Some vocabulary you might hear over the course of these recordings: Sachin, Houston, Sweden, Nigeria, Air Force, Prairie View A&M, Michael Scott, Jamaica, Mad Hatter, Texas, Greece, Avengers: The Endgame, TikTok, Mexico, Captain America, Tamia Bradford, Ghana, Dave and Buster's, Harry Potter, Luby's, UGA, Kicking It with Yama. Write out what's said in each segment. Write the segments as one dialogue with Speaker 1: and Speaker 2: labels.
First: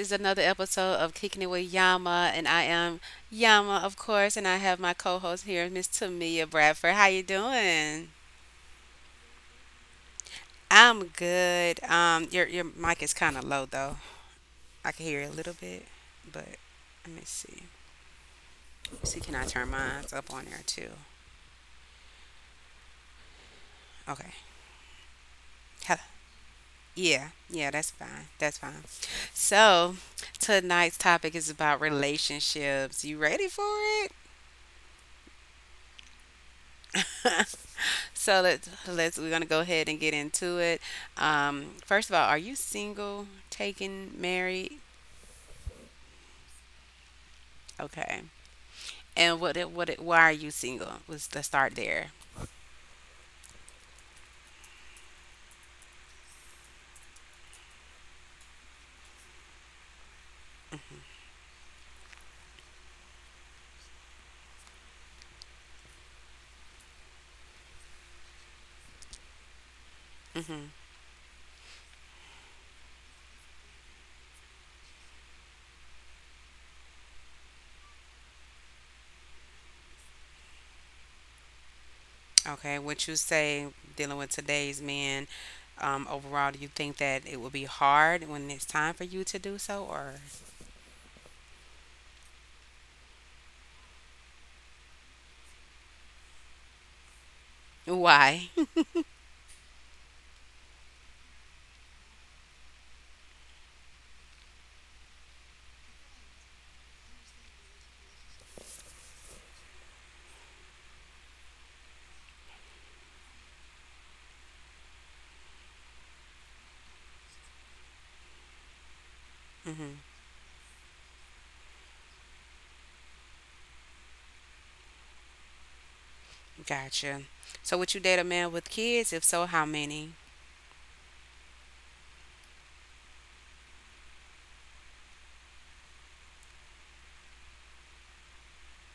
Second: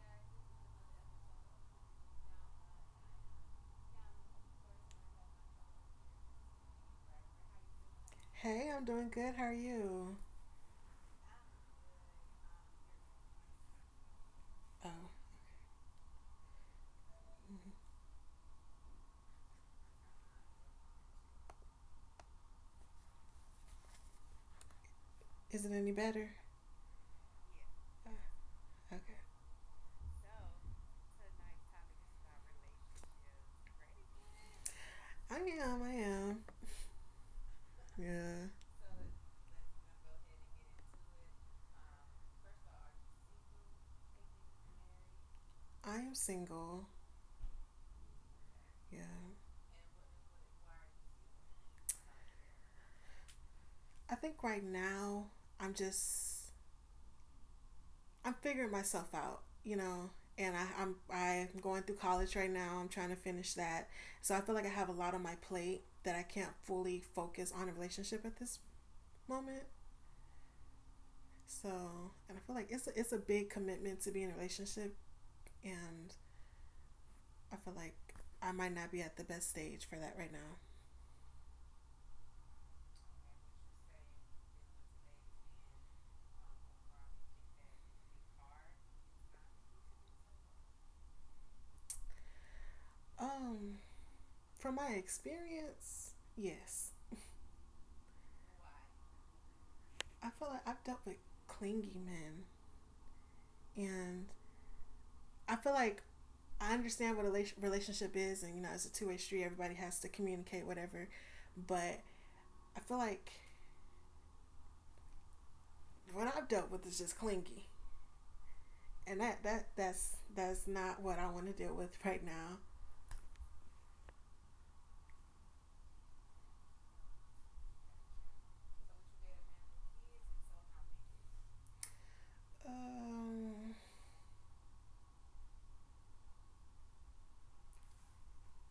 Speaker 1: is another episode of Kicking It with Yama, and I am Yama, of course, and I have my co-host here, Miss Tamia Bradford. How you doing?
Speaker 2: Hey, I'm doing good. How are you?
Speaker 1: I'm good. Your mic is kind of low though. I can
Speaker 2: Oh,
Speaker 1: hear it a little bit, but let me see. See, can I turn mine up on there too? Okay.
Speaker 2: is it any
Speaker 1: Hello.
Speaker 2: better?
Speaker 1: Yeah, yeah, that's fine.
Speaker 2: Uh,
Speaker 1: That's fine.
Speaker 2: Okay.
Speaker 1: So, tonight's topic is about relationships. You ready for it?
Speaker 2: I am. Yeah.
Speaker 1: So let's we're gonna go ahead and get into it. First of all, are you single, taken, married?
Speaker 2: I am single.
Speaker 1: Okay.
Speaker 2: Yeah.
Speaker 1: And why are you single? Let's start there.
Speaker 2: I think right now I'm just I'm figuring myself out, you know. And I'm going through college right now. I'm trying to finish that, so I feel like I have a lot on my plate that I can't fully focus on a relationship at this moment.
Speaker 1: hmm
Speaker 2: So, and I feel like it's a big commitment to be in a relationship, and I feel like I might not be at the best stage for that right now.
Speaker 1: Okay. What you say dealing with today's men? Overall, do you think that it will be hard when it's time for you to do so, or
Speaker 2: Um, from my experience, yes,
Speaker 1: why?
Speaker 2: I feel like I've dealt with clingy men, and I feel like I understand what a relationship is, and you know, it's a two-way street. Everybody has to communicate, whatever. But I feel like what I've dealt with is just clingy, and
Speaker 1: hmm
Speaker 2: that's not what I want to deal with right now.
Speaker 1: Gotcha. So would you date a man with kids? If so, how many?
Speaker 2: Um,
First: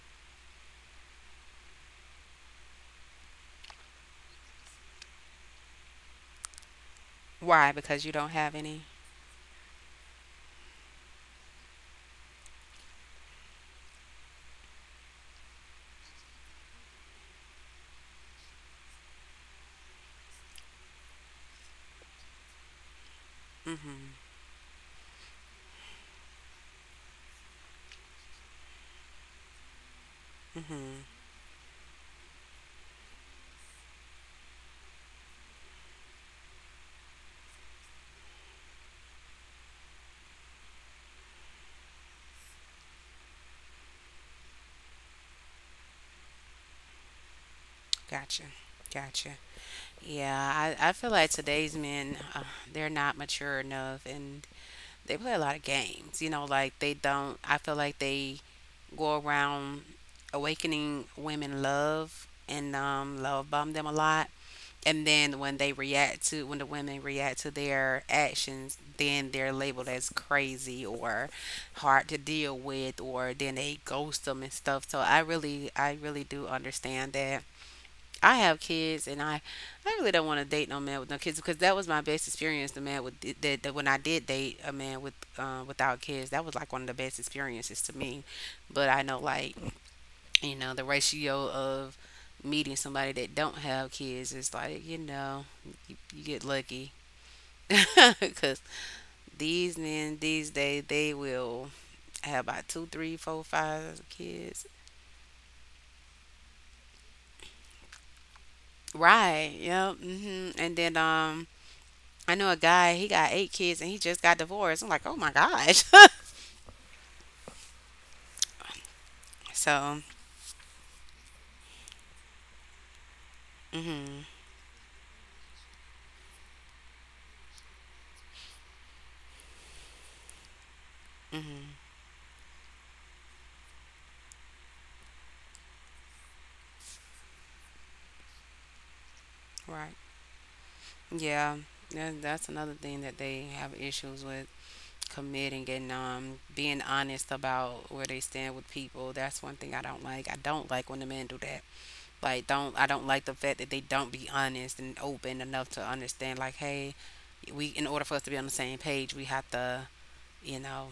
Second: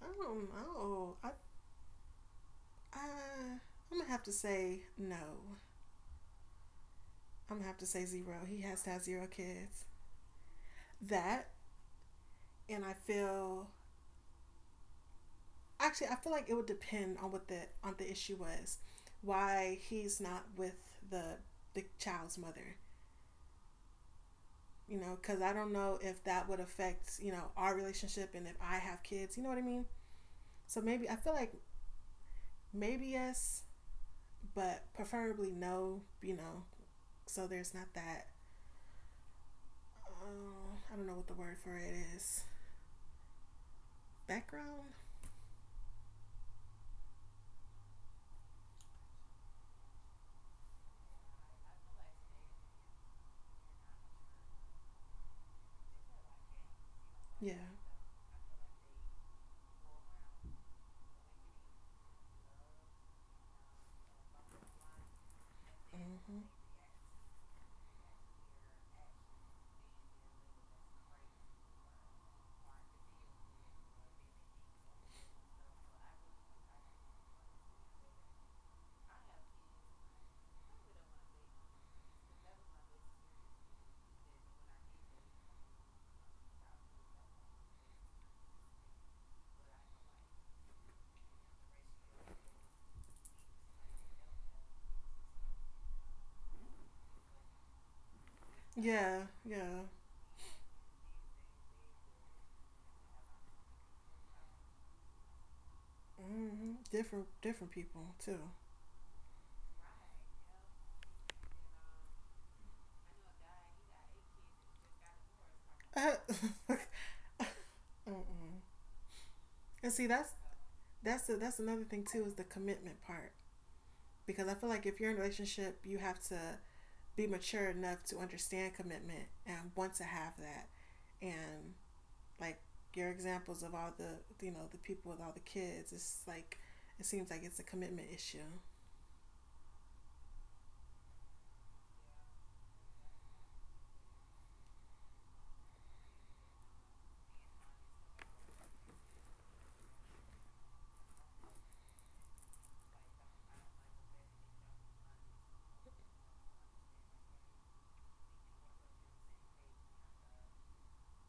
Speaker 2: I don't know. I I'm gonna have to say no. I'm gonna
Speaker 1: Why?
Speaker 2: have to say
Speaker 1: Because you don't
Speaker 2: zero.
Speaker 1: have
Speaker 2: He has
Speaker 1: any.
Speaker 2: to have zero kids. That and I feel, actually I feel like it would depend on what the on the issue was, why he's not with the the child's mother.
Speaker 1: hmm
Speaker 2: You know, because I don't know if that would affect, you know, our relationship and if I have kids. You know what I mean? So maybe I
Speaker 1: hmm
Speaker 2: feel like maybe yes, but preferably no. You know, so there's not that. I don't know what the word for it is. Background.
Speaker 1: Gotcha. Gotcha. Yeah, I feel like today's men, they're not mature enough and they play a lot of games. You know, like they
Speaker 2: Yeah.
Speaker 1: don't, I feel like they go around awakening women love and love bomb them a lot. And then when
Speaker 2: Mm-hmm.
Speaker 1: when the women react to their actions, then they're labeled as crazy or hard to deal with, or then they ghost them and stuff. So I really do understand that I have kids, I really don't want to date no man with no kids because that was my best experience. The man with that, that When I did date a man with without kids, that was like one of the best experiences to me. But I know like, you know, the ratio of meeting somebody that don't have kids is like, you know, you get lucky because
Speaker 2: Yeah. Yeah.
Speaker 1: these men these days they will have about two, three, four, five kids.
Speaker 2: Mm-hmm. Different people too.
Speaker 1: Right. Yep. And then I know a guy, he got eight kids and he just got divorced. I'm like, oh my gosh.
Speaker 2: Mm-mm. And see,
Speaker 1: So,
Speaker 2: that's another thing too is the commitment part, because I
Speaker 1: hmm
Speaker 2: feel like if you're in a relationship, you have to be mature enough to understand commitment and want to have that. And
Speaker 1: hmm
Speaker 2: like your examples of all the, you know, the people with all the kids, it's like it seems like it's a commitment issue.
Speaker 1: right. Yeah, that's another thing that they have issues with committing and being honest about where they stand with people. That's one thing I don't like. I don't like when the men do that. Like, don't I don't like the fact that they don't be honest and open enough to understand. Like, hey, we in order for us to be on the same page, we have to, you know.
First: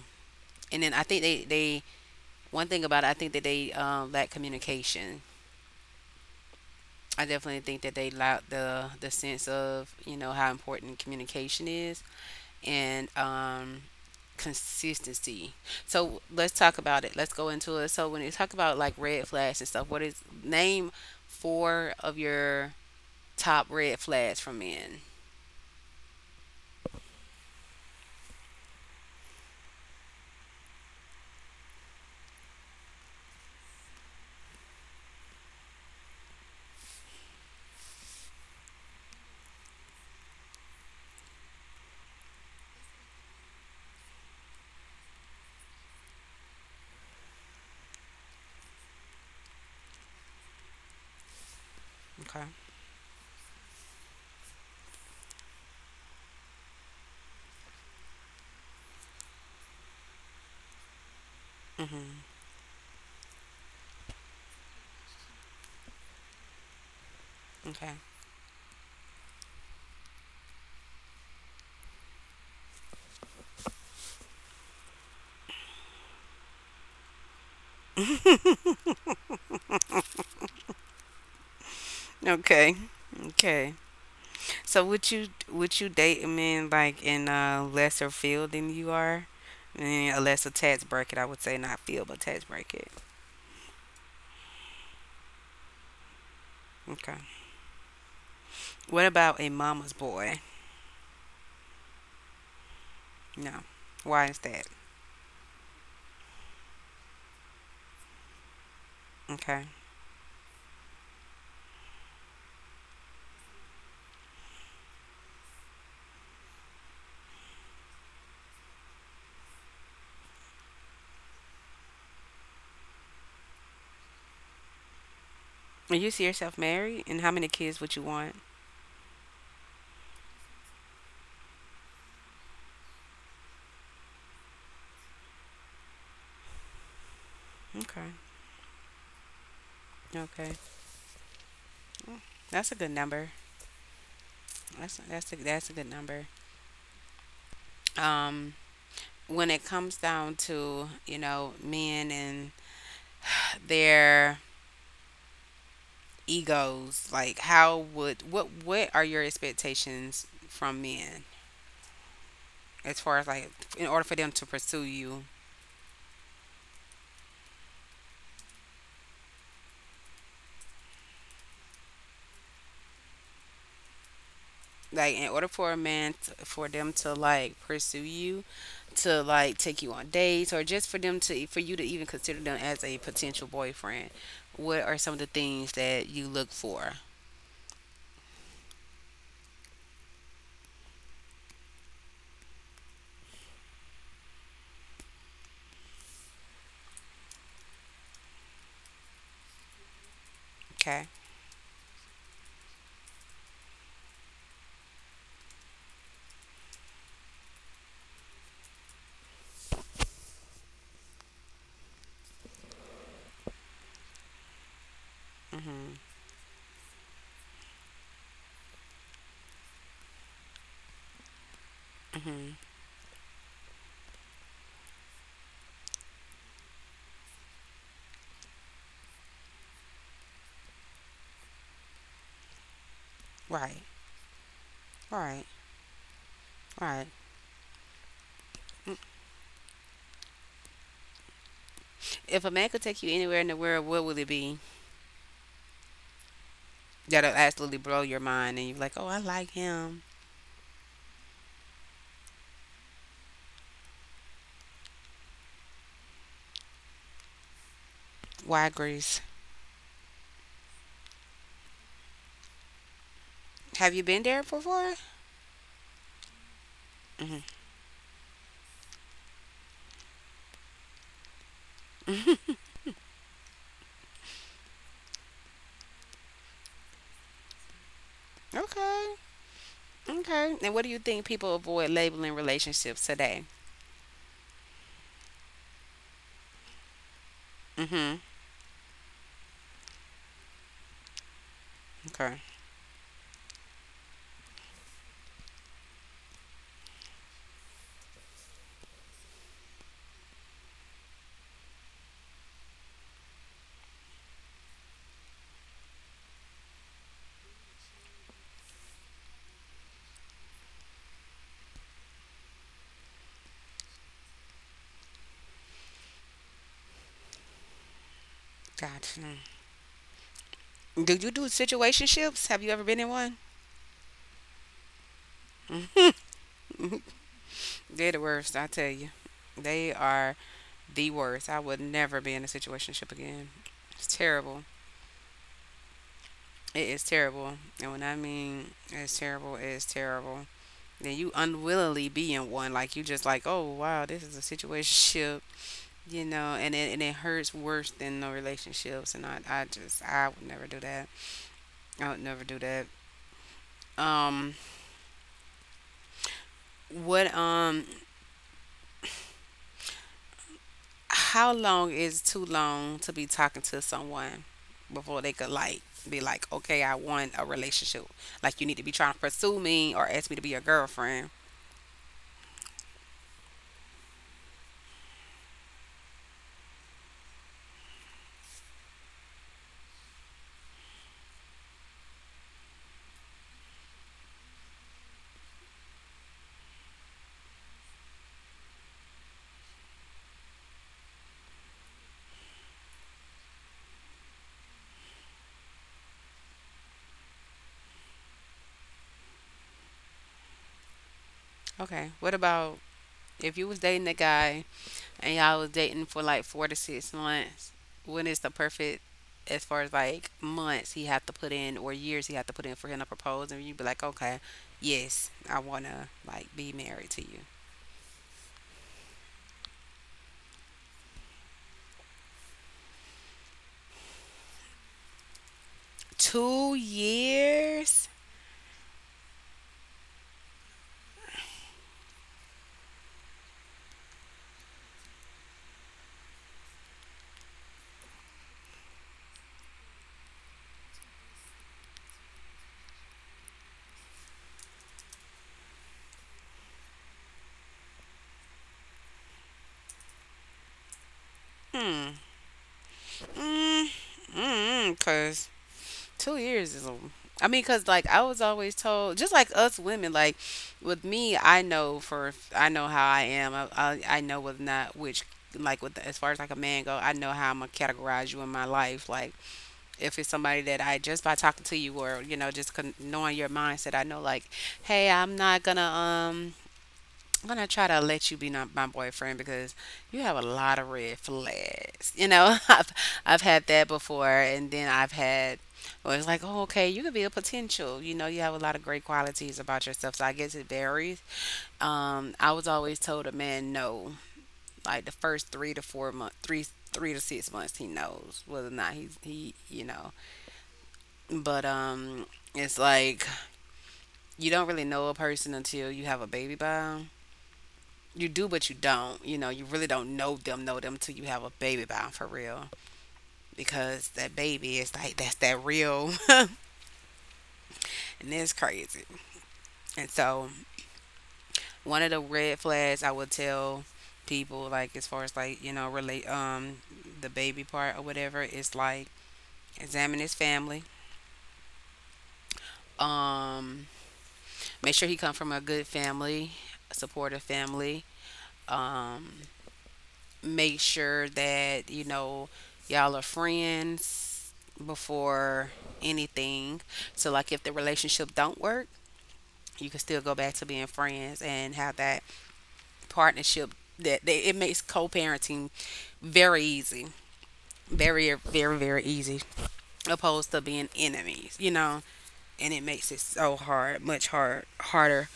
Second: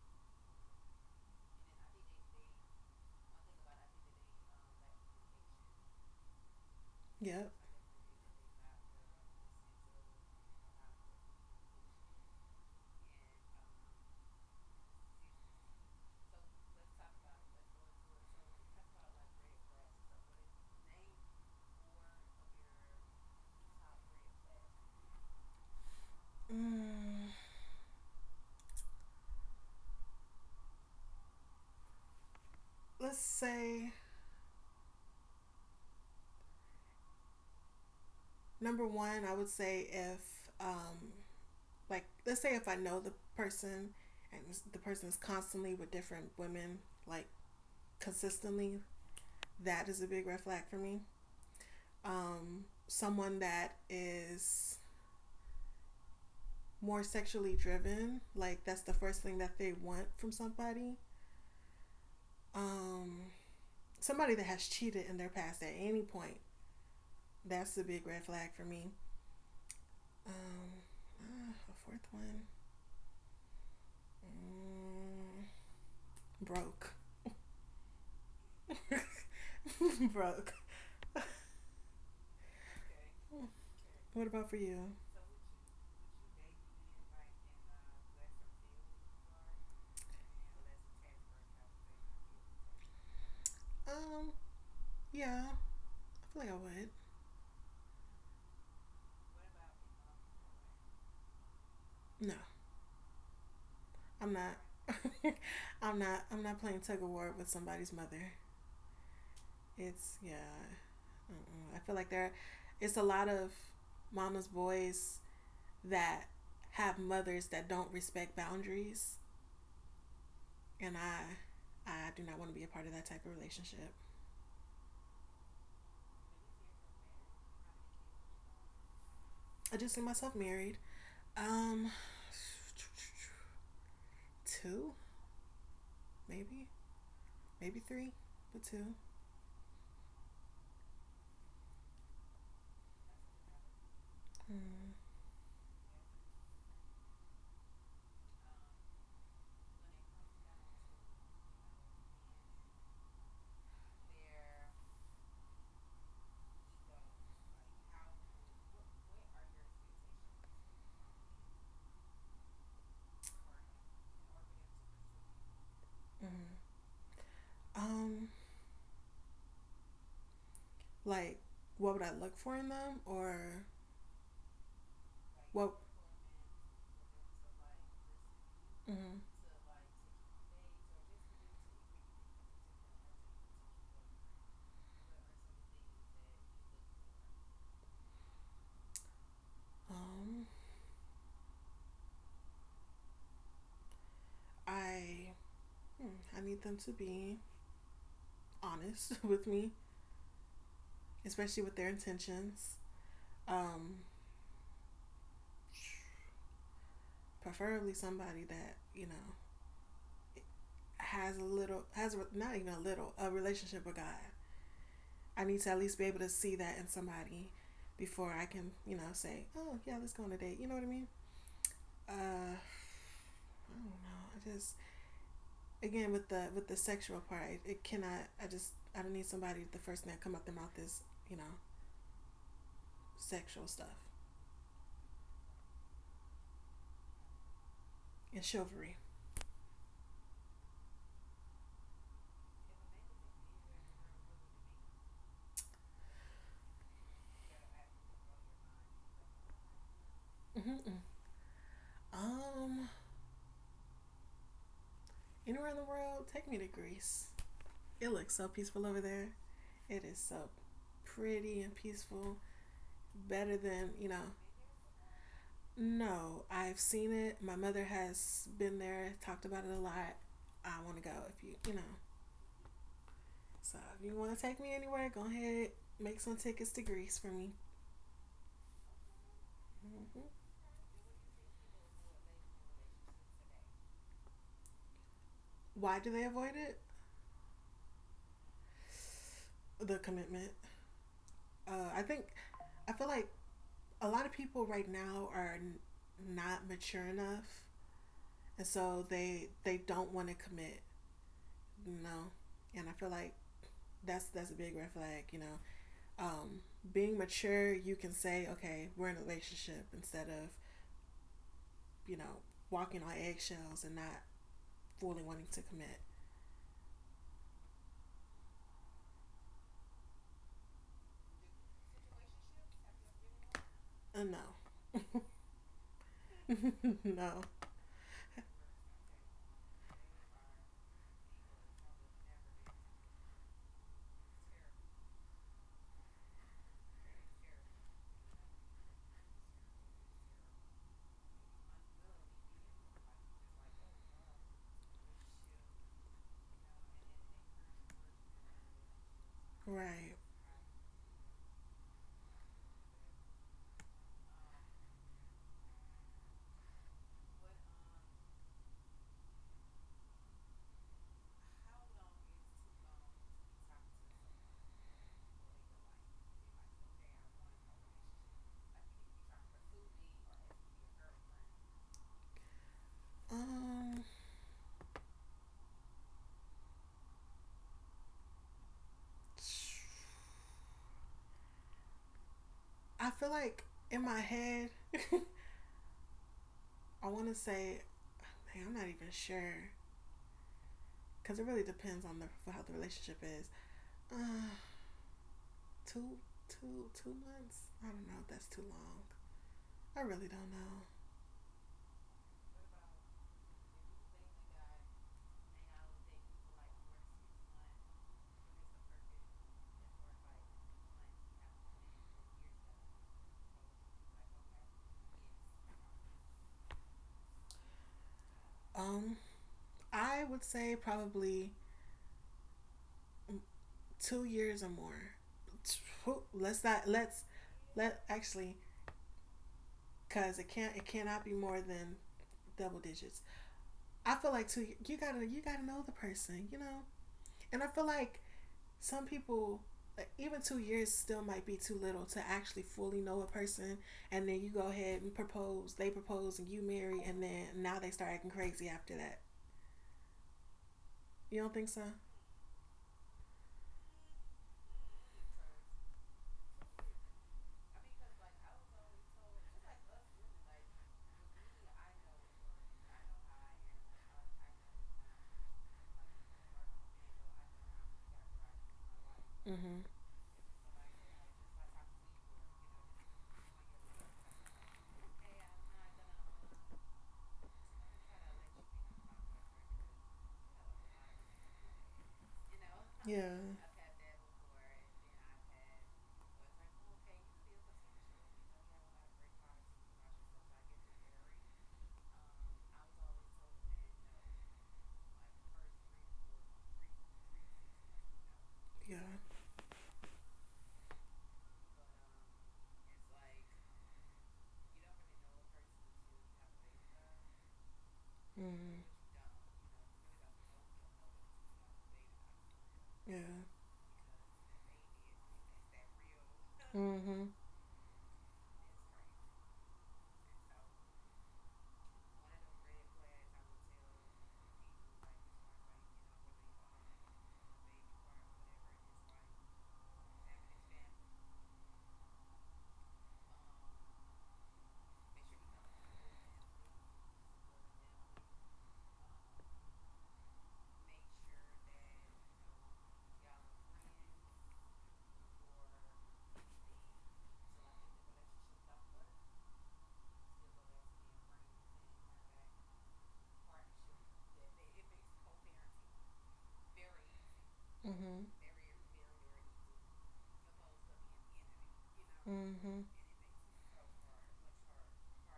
Speaker 1: And then I think they one thing about it, I think that they lack communication. I
Speaker 2: Yep.
Speaker 1: definitely think that they lack the sense of, you know, how important communication is and consistency. So let's talk about it. Let's go into it. So when you talk about like red flags and stuff, what is name four of your top red flags from men?
Speaker 2: Mm. Let's say number one, I would say if, um like let's say if I know the person and the person is constantly with different women, like consistently, that is a big red flag for me.
Speaker 1: Okay.
Speaker 2: Someone that is more sexually driven, like that's the first thing that they want from somebody.
Speaker 1: Mm-hmm.
Speaker 2: Um Somebody that has cheated in their past at any point, that's a
Speaker 1: Okay.
Speaker 2: big red flag for me. Um a fourth one. Mm, broke. Broke.
Speaker 1: Okay. Okay.
Speaker 2: What about for
Speaker 1: So
Speaker 2: you?
Speaker 1: would you date a man like in a lesser field than you are? In a lesser tax bracket, I would say not field, but tax bracket.
Speaker 2: Um, yeah, I feel like I would.
Speaker 1: Okay. What about a mama's boy?
Speaker 2: No,
Speaker 1: No. Why
Speaker 2: I'm
Speaker 1: is that?
Speaker 2: not. I'm not. I'm not playing tug of war with somebody's mother.
Speaker 1: Okay.
Speaker 2: It's yeah. Mm-mm. I feel like there, it's a lot of mama's boys that have mothers that don't respect boundaries, and I do not want to be a part of that type of relationship.
Speaker 1: And you see yourself married, and how many kids would you want?
Speaker 2: I do see myself married. Um, Two. maybe Maybe three,
Speaker 1: Okay.
Speaker 2: but two.
Speaker 1: Okay. That's a good number.
Speaker 2: Mm-hmm.
Speaker 1: That's a good number. Um, when it comes down to, you know, men and their egos, like how would what are your expectations from men as far as like in order for them to pursue you,
Speaker 2: Um, like what would I look for in them, or
Speaker 1: like in order
Speaker 2: what?
Speaker 1: for a man t for them to like pursue you,
Speaker 2: Mm-hmm.
Speaker 1: to like take you on dates or just for them to for you to even consider them as a potential boyfriend, what are some of the things that you look for?
Speaker 2: Um, I hmm, I need them to be honest with me,
Speaker 1: Okay.
Speaker 2: especially with their intentions. Um, Preferably somebody that, you know, not even a little, a relationship with God. I need to at least
Speaker 1: Mm-hmm.
Speaker 2: be able to see that in somebody before I can, you know, say, oh, yeah, let's go on a date. You know what I mean?
Speaker 1: Mm-hmm.
Speaker 2: I don't know. Again, with the sexual part, it cannot, I don't need somebody, the first thing that come up their mouth is, you know, sexual
Speaker 1: Right.
Speaker 2: stuff
Speaker 1: Right. Right.
Speaker 2: and chivalry.
Speaker 1: If a man could take you anywhere in the world, what would it be that'll absolutely blow your mind and you're like, oh, I like him?
Speaker 2: Mm-hmm. Um, Anywhere in the world, take me to Greece. It looks so
Speaker 1: Why
Speaker 2: peaceful over
Speaker 1: Greece?
Speaker 2: there. It is so pretty and peaceful. Better than,
Speaker 1: Have you
Speaker 2: you
Speaker 1: been
Speaker 2: know,
Speaker 1: there before?
Speaker 2: no, I've seen
Speaker 1: hmm
Speaker 2: it. My mother has been there, talked about it a lot. I want to go if you, you know. So if you want to take me anywhere, go ahead, make some tickets to Greece for me.
Speaker 1: okay.
Speaker 2: Mm-hmm.
Speaker 1: Okay. And what do you think people avoid labeling relationships today?
Speaker 2: Why do they avoid it?
Speaker 1: hmm
Speaker 2: The commitment. Uh, I think,
Speaker 1: Okay.
Speaker 2: I feel like a lot of people right now are not mature enough, and so they don't want to commit. You know, and I feel like that's a big red flag. You know, um, being mature, you can say, okay, we're in a relationship instead of, you know, walking on eggshells and not fully wanting to commit.
Speaker 1: Gotcha. Do you do situationships? Have you ever been in one?
Speaker 2: Uh, no. No.
Speaker 1: They're the worst, I tell you. They are the worst. I would never be in a situationship again. It's terrible. It is terrible. And when I mean it's terrible, it's terrible. Then you unwillingly be in one. Like you just like, oh wow, this is a situationship, you know, and it hurts worse than no relationships and I just
Speaker 2: Right.
Speaker 1: I would never do that. I would never do that. Um what how long is too long to be talking to someone before they could like be like, okay, I want a relationship. Like you need to be trying to pursue me or ask me to be your girlfriend.
Speaker 2: Um, I feel like in my head, I want to say, dang, I'm not even sure because it really depends on the how the relationship is. Uh, two, 2 months. I don't know if that's too long. I really don't know.
Speaker 1: Okay. What about if you was dating a guy and y'all was dating for like 4 to 6 months? When is the perfect, as far as like months he have to put in or years he have to put in for him to propose and you be like, okay, yes, I wanna like be married to you.
Speaker 2: Um, I would say probably 2 years or more. Let's
Speaker 1: Two
Speaker 2: not let's let
Speaker 1: years?
Speaker 2: Actually, because it cannot be more than double digits. I feel like two, you gotta know the person, you know. And I feel like some people, like even 2 years still might be too little to actually fully know a person, and then you go ahead and propose they propose and you marry and then now they start acting crazy after that. You don't think so?
Speaker 1: Mm, mm, cause 2 years is a. I mean, cause like I was always told, just like us women, like with me, I know how I am. I know with not which like with as far as like a man go, I know how I'm gonna categorize you in my life. Like
Speaker 2: Mm-hmm.
Speaker 1: if it's somebody that I just by talking to you or, you know, just knowing your mindset, I know like, hey, I'm not gonna I'm gonna try to let you be not my boyfriend because you have a lot of red flags. You know,
Speaker 2: You know, yeah,
Speaker 1: I've had
Speaker 2: I've
Speaker 1: that
Speaker 2: had that
Speaker 1: before,
Speaker 2: before,
Speaker 1: and then I've
Speaker 2: and then I've
Speaker 1: had.
Speaker 2: had,
Speaker 1: Well, it's like, oh, okay, you could be a potential. You know, you have a lot of great qualities about yourself. So I guess it varies. I was always told a man no, like the first 3 to 4 months, 3 to 6 months, he knows whether or not
Speaker 2: yeah.
Speaker 1: he, you know. But it's like you don't really know a person until you have a baby by 'em. You do but you
Speaker 2: Mm.
Speaker 1: don't, you know, you really don't know them till you have a baby by 'em for real
Speaker 2: Yeah.
Speaker 1: because that baby is like that's that real.
Speaker 2: Mm-hmm.
Speaker 1: And it's crazy. And so one of the red flags I would tell people, like as far as like, you know, relate the baby part or whatever, is like examine his family, um make sure he come from a good family, a supportive family, um make sure that you know y'all are friends before anything. So like if the relationship don't work, you can still go back to being friends and have that partnership that it makes co-parenting very easy.
Speaker 2: Mm-hmm.
Speaker 1: Very very easy opposed to being enemies, you know. And
Speaker 2: Mm-hmm.
Speaker 1: it makes it so hard, much harder.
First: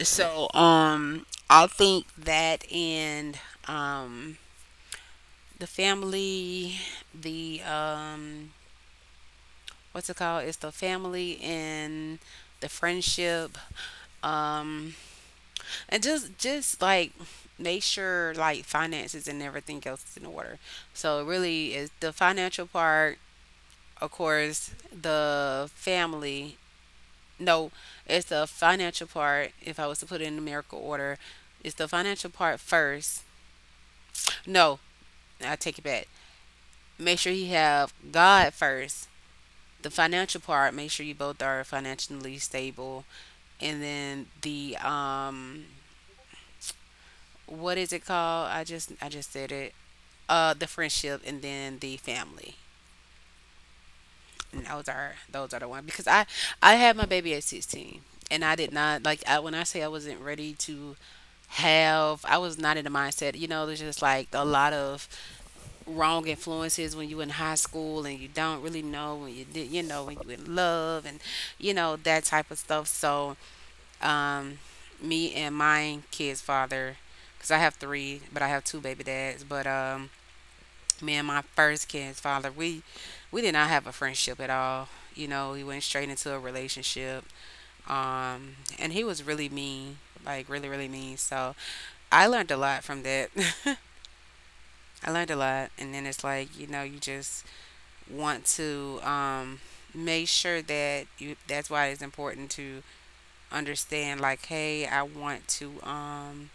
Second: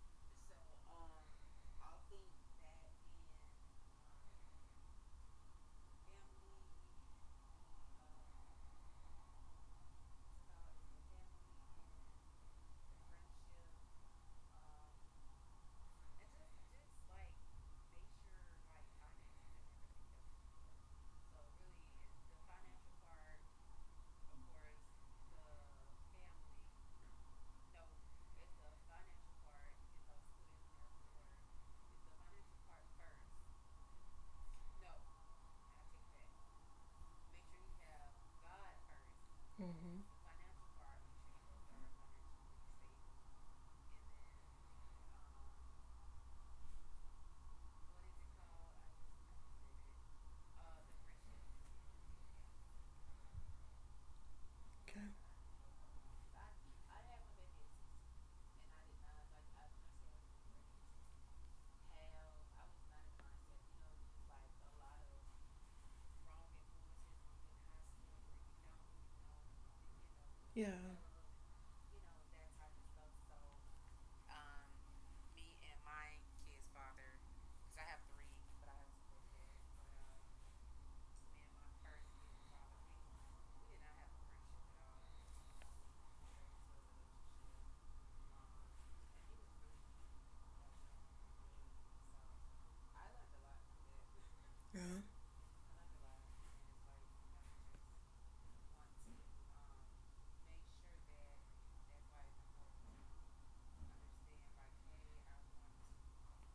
Speaker 1: So I think that and um the family, the what's it called? It's the family and the friendship, um, and just like make sure like finances and everything else is in order. So it really is the financial part, of course, the family. No, it's the financial part. If I was to put it in numerical order, it's the financial part first. No, I take it back. Make sure you have God first, the
Speaker 2: Mm-hmm.
Speaker 1: financial part, make sure you both are financially stable. And then the what is it called? I just said it. The friendship and then the family. And
Speaker 2: Okay.
Speaker 1: those are the ones, because I had my baby at 16 and I did not like when I say I wasn't ready to have I was not in the mindset. You know, there's just like a lot of wrong influences when you in high school and you don't really know when you did you know when you in
Speaker 2: Yeah.
Speaker 1: love and you know that type of stuff. So Um, me and my kid's father, because I have three, but I have two baby dads. But me and my first kid's father, we did not have a friendship at all. You know, he went straight into a relationship. And he was really mean, like really, really mean. So I learned a lot from that.
Speaker 2: Yeah.
Speaker 1: I learned a lot, and then it's like, you know, you just want to make sure that you. That's why it's important to understand. Like, hey, I want to.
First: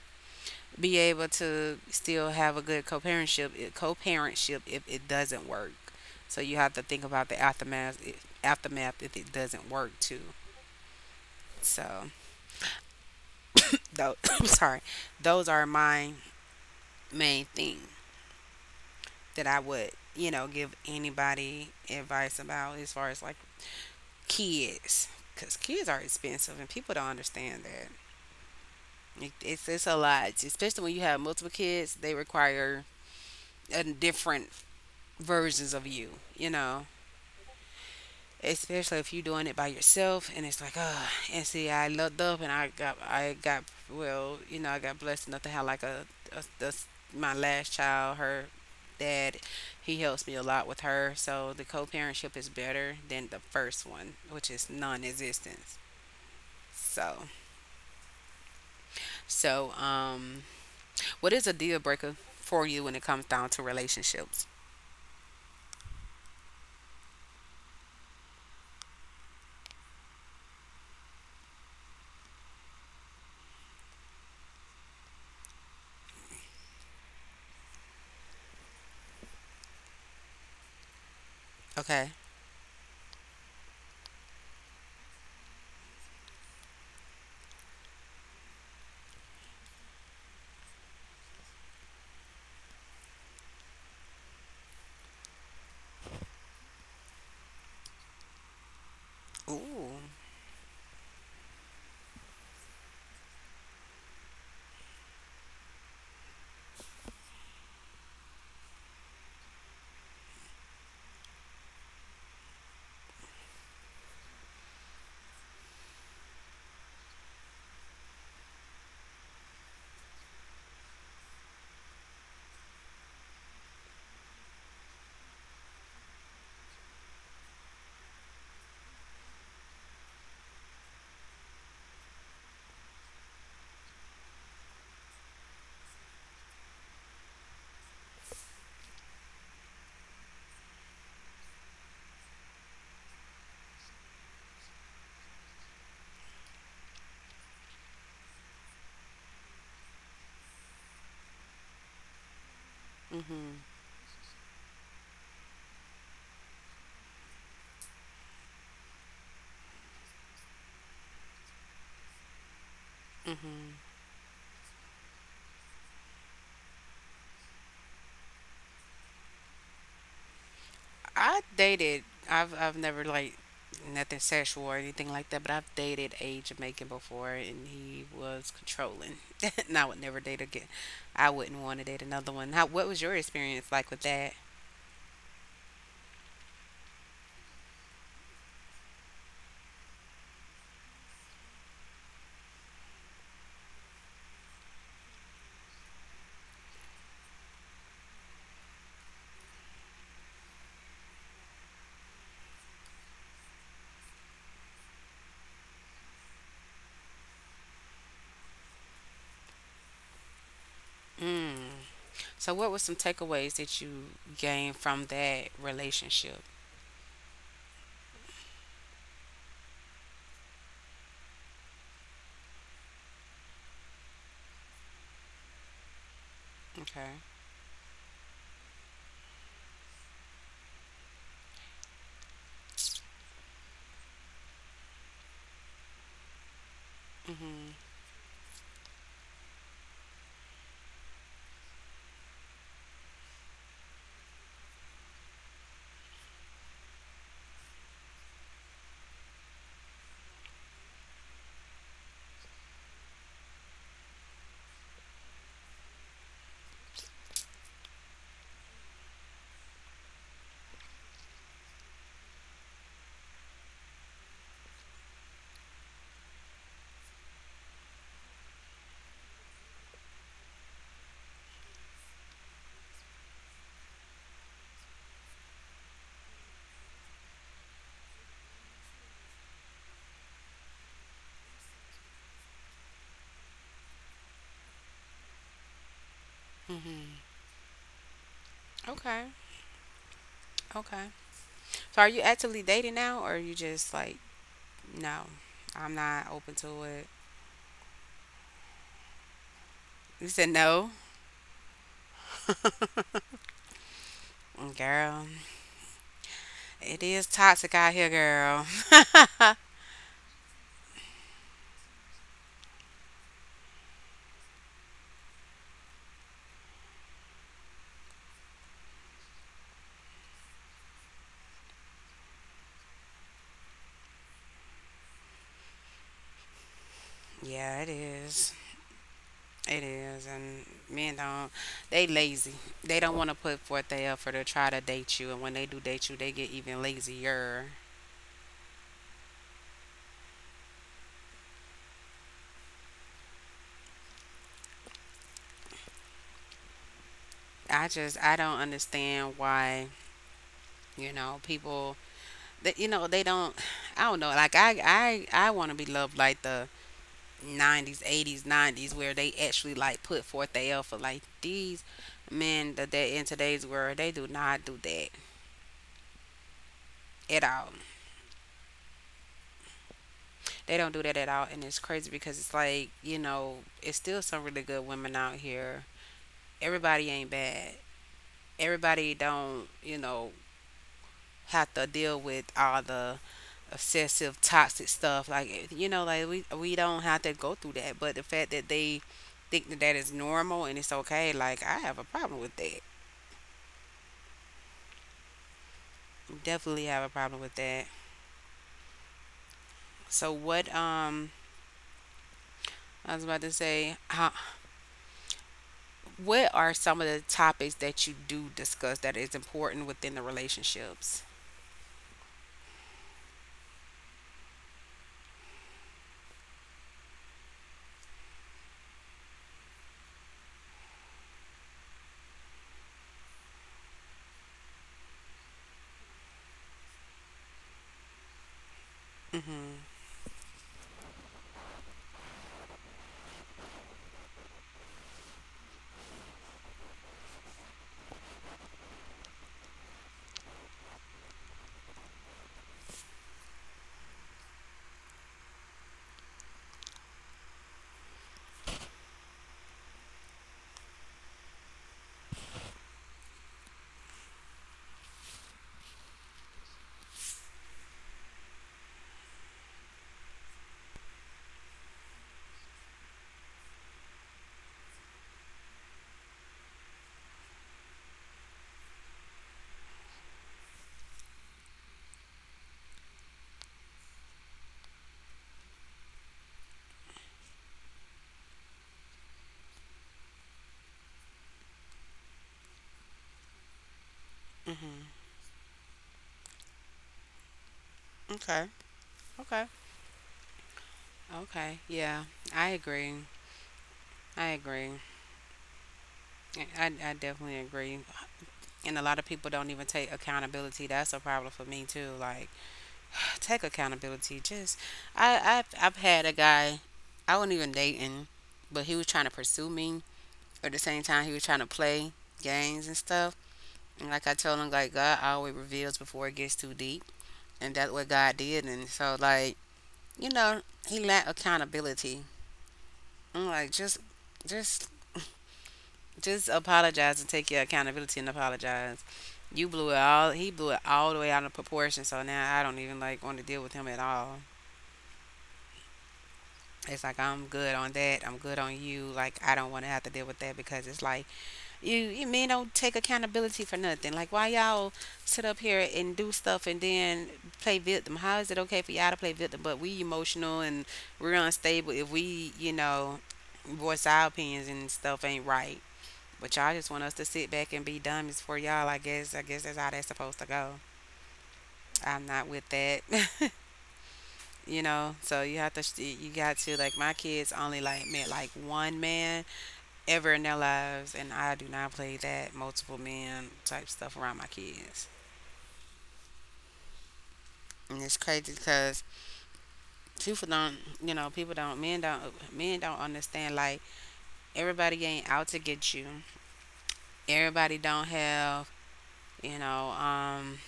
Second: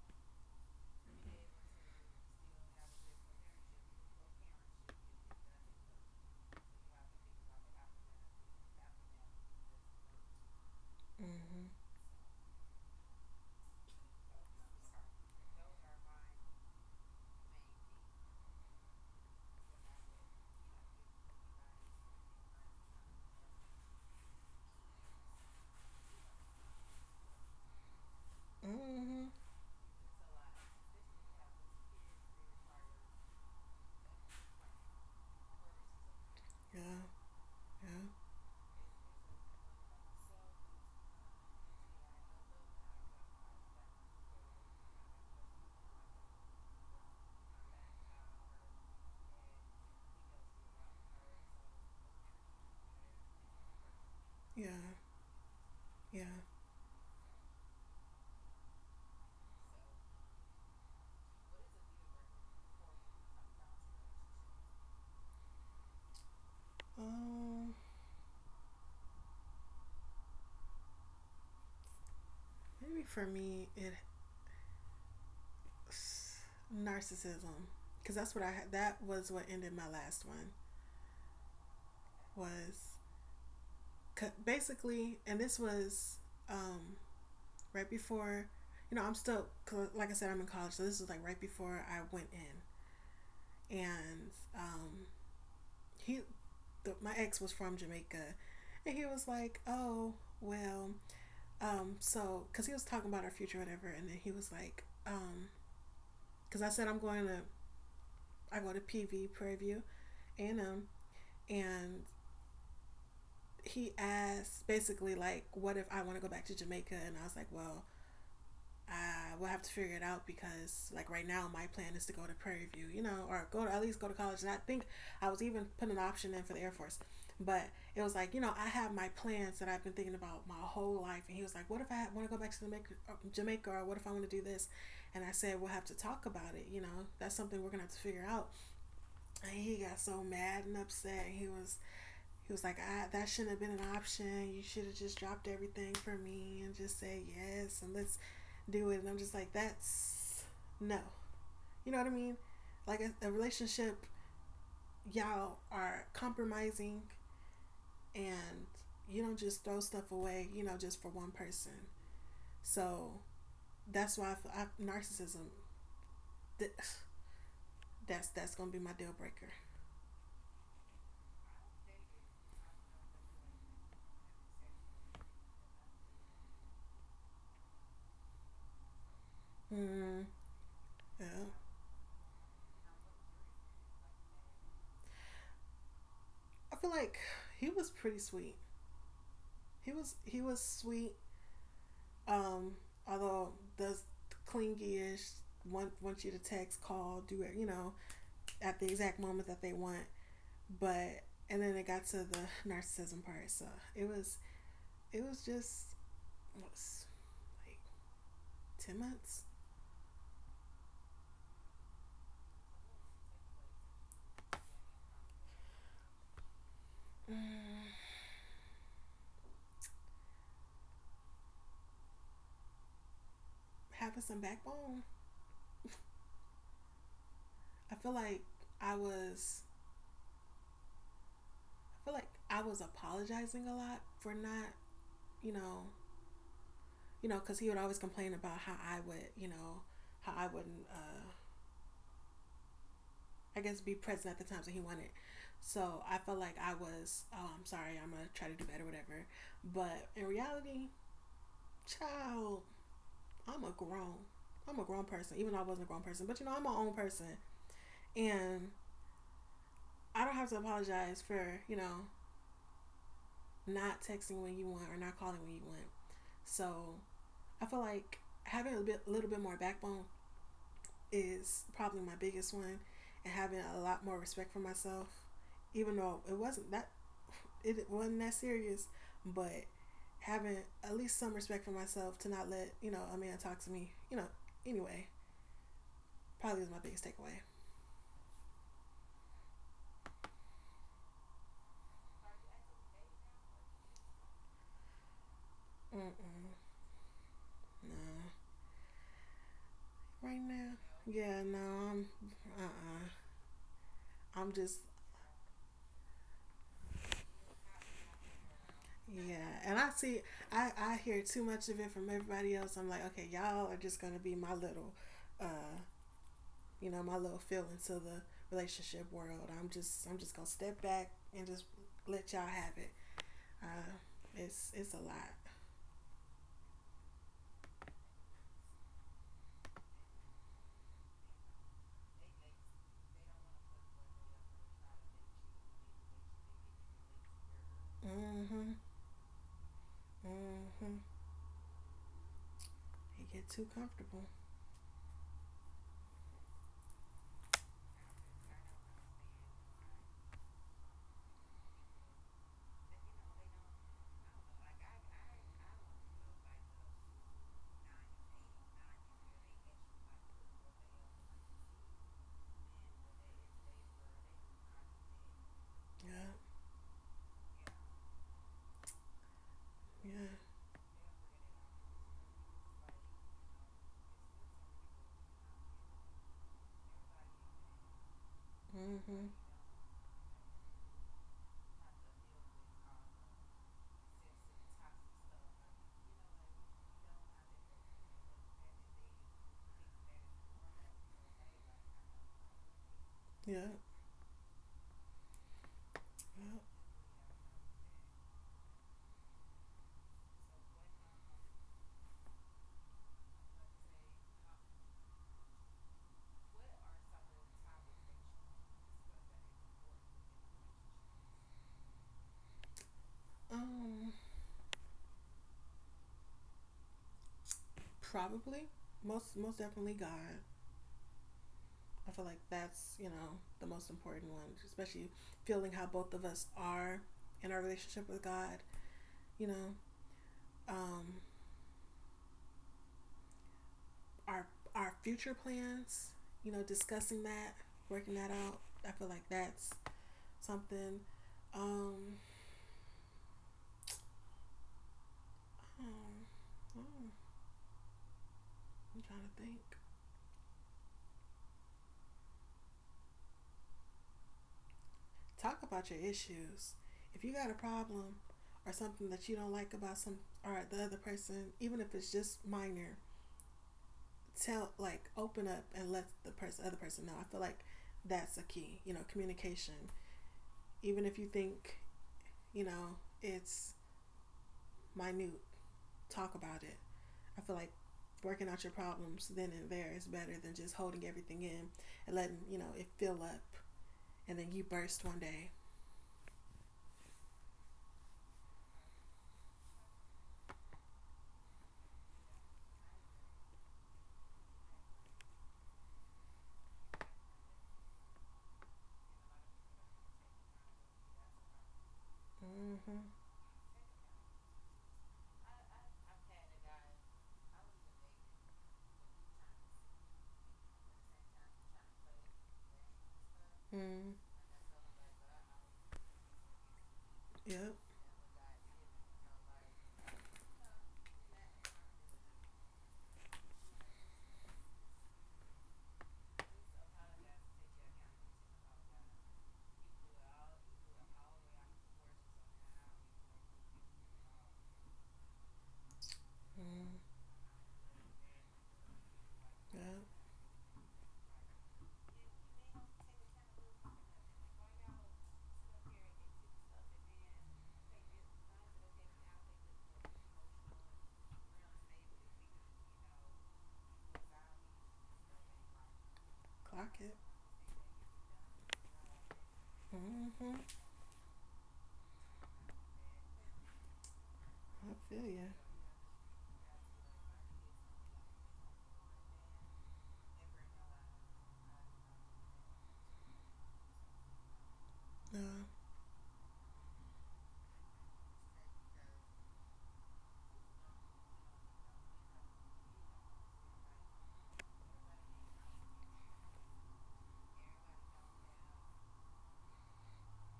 Speaker 1: Be able to still have a good co-parentship if it doesn't work. So you have to think about the aftermath if it doesn't work too.
Speaker 2: Mm-hmm.
Speaker 1: So though I'm sorry, those are my main thing that I would give anybody advice about as far as like kids, because kids are expensive and people don't understand that.
Speaker 2: Mm-hmm.
Speaker 1: It's a lot, especially when you have multiple kids. They require a different versions of you, you
Speaker 2: Yeah.
Speaker 1: know
Speaker 2: Yeah.
Speaker 1: especially if you're doing it by yourself. And it's like, oh, and see, I looked up and I got well, I got blessed enough to have like a my last child, her dad, he helps me a lot with her. So the co-parentship is better than the first one, which
Speaker 2: Yeah.
Speaker 1: is non-existence.
Speaker 2: Yeah.
Speaker 1: So so um what is a deal breaker for you when it comes down to relationships?
Speaker 2: Um, Maybe for me, it, narcissism, because that's what I had. That was what ended my last one.
Speaker 1: Okay.
Speaker 2: Was basically, and this was, um, right before, you know, like I said, I'm in college, so this was like right before I went in. And um, he, the, my ex was from Jamaica, and he was like,
Speaker 1: Ooh.
Speaker 2: oh, well, because he was talking about our future, whatever, and then he was like, because I said I'm going to, I go to PV, Prairie View, A&M, and he asked basically like, "What if I want to go back to Jamaica?" And I was like, "Well, I will have to figure it out because like right now my plan is to go to Prairie View, you know, or go to at least go to college." And I think I was even putting an option in for the Air Force, but it was like, you know, I have my plans that I've been thinking about my whole life. And he was like, "What if I want to go back to Jamaica, or what if I want to do this?" And I said, "We'll have to talk about it. You know, that's something we're gonna have to figure out." And he got so mad and upset. And he was like, I, that shouldn't have been an option. You should have just dropped everything for me and just said yes and let's do it. And I'm just like, that's no. You know what I mean? Like a
Speaker 1: Mhm.
Speaker 2: relationship, y'all are compromising and you don't just throw stuff away, you know, just for one person. So
Speaker 1: Mhm.
Speaker 2: that's why narcissism, th- that's gonna be my deal breaker.
Speaker 1: I dated. I've never like nothing sexual or anything like that, but I've dated a Jamaican before, and he was controlling, and I would never
Speaker 2: Mm,
Speaker 1: date again. I
Speaker 2: yeah.
Speaker 1: wouldn't want to date another one. How? What was your experience like with that?
Speaker 2: I feel like he was pretty sweet. He was sweet. Um, Although, does clingy-ish, want you to text, call, do it, you know, at the exact moment that they want. But and then it got to the narcissism part, so it was it was just what was like 10 months.
Speaker 1: Mm. So, what were some takeaways that you gained from that relationship?
Speaker 2: Mm, having some backbone.
Speaker 1: Okay.
Speaker 2: I feel like I was I feel like I was apologizing a lot for not, you know, you know, because he
Speaker 1: Mhm.
Speaker 2: would always complain about how I would, you know, how I wouldn't, I guess, be present at the times that he wanted. So I felt like I was, oh, I'm sorry, I'm gonna try to do better, whatever. But in reality, child, I'm a grown, I'm a grown person. Even though I wasn't a grown person, but you know, I'm my own person, and I don't have to apologize for, you know, not texting when you want or not calling when you want. So I feel like having a little bit more backbone is probably my biggest one, and having a lot more respect for myself. Even though it wasn't that serious, but having at least some respect for myself to not let, you know, a man talk to me. You know, anyway, probably was my biggest
Speaker 1: Mhm.
Speaker 2: takeaway.
Speaker 1: Okay. Okay. So, are you actively dating now, or are you just like, no, I'm not open
Speaker 2: Mm-mm,
Speaker 1: to it?
Speaker 2: no,
Speaker 1: You
Speaker 2: right
Speaker 1: said
Speaker 2: now,
Speaker 1: no,
Speaker 2: yeah, no, uh-uh, I'm just.
Speaker 1: girl. It is toxic out here, girl.
Speaker 2: Yeah, and I see, I hear too much of it from everybody else. I'm like, okay, y'all are just gonna be my little, uh, you know, my little fill into the relationship world. I'm just gonna step back and just let y'all have it. Uh, it's a lot.
Speaker 1: Yeah, it is. It is. And men don't, they lazy. They don't want to put forth their effort to try to date you. And when they do date you, they get even lazier.
Speaker 2: Mm-hmm. Mm-hmm. You get too comfortable.
Speaker 1: I just, I don't understand why, people, that, they don't, I don't know. Like, I want to be loved like the 90s, 80s, 90s, where they actually like put forth their effort. Like, these men that they in today's world, they do not do that
Speaker 2: Yeah.
Speaker 1: at all.
Speaker 2: Yeah.
Speaker 1: They don't do that at all. And it's crazy, because it's like, it's still some really good women out here. Everybody ain't bad. Everybody
Speaker 2: Mm-hmm.
Speaker 1: don't, have to deal with all the obsessive toxic stuff. Like, like we don't have to go through that. But the fact that they think that that is normal and it's okay, like, I have a problem with that,
Speaker 2: Yeah. Yeah.
Speaker 1: definitely have a problem with that. So what I was about to say how what are some of the topics that you do discuss that is important within the relationships?
Speaker 2: Um. Probably. Most. Most definitely. God. I feel like that's the most important one, especially feeling how both of us are in our relationship with God. You know,
Speaker 1: Mhm.
Speaker 2: um, our our future plans. Discussing that, working that out. I feel like that's something. Um, um, um, I'm trying to think. Talk about your issues. If you got a problem or something that you don't like about some or the other person, even if it's just minor, tell like open up and let the person other person know. I feel like that's a key, communication. Even if you think, it's minute, talk about it. I feel like working out your problems then and there is better than just holding everything in and letting, it fill up and then you
Speaker 1: Mhm.
Speaker 2: burst one day.
Speaker 1: Okay. Okay. Okay. Yeah, I agree. I agree. I definitely agree. And a lot of people don't even take accountability. That's a problem for me too. Like,
Speaker 2: Mm-hmm.
Speaker 1: take accountability. Just I've had a guy. I wasn't even dating, but he was trying to pursue me. At the same time, he was trying to play games and stuff. And
Speaker 2: Mm,
Speaker 1: like I told him, like, God always reveals before it gets too deep. And
Speaker 2: yep.
Speaker 1: that's what God did. And so, like, you know, he lacked accountability. I'm like, just, just apologize and take your accountability and apologize. You blew it all. He blew it all the way out of proportion. So now I don't even like want to deal with him at all.
Speaker 2: Mm,
Speaker 1: It's like, I'm good on that. I'm good on you. Like, I don't want to have to
Speaker 2: yep.
Speaker 1: deal with that, because it's like, you men don't take accountability for nothing. Like, why y'all sit up here and do stuff and then play victim? How is it okay for y'all to play victim? But we emotional and we're unstable if we, voice our opinions and stuff ain't right. But y'all just want
Speaker 2: Clock
Speaker 1: us
Speaker 2: it.
Speaker 1: to sit back and be dumb. It's for y'all, I guess. I guess that's how that's supposed to
Speaker 2: Mm-hmm.
Speaker 1: go. I'm not with that.
Speaker 2: I feel
Speaker 1: So
Speaker 2: ya.
Speaker 1: you have to, you got to, like, my kids only like met like one man ever in their lives, and I do not play that multiple men type stuff around my kids.
Speaker 2: No.
Speaker 1: And it's crazy because people don't, people don't, men don't understand. Like, everybody ain't out to get you. Everybody don't have, you know, um,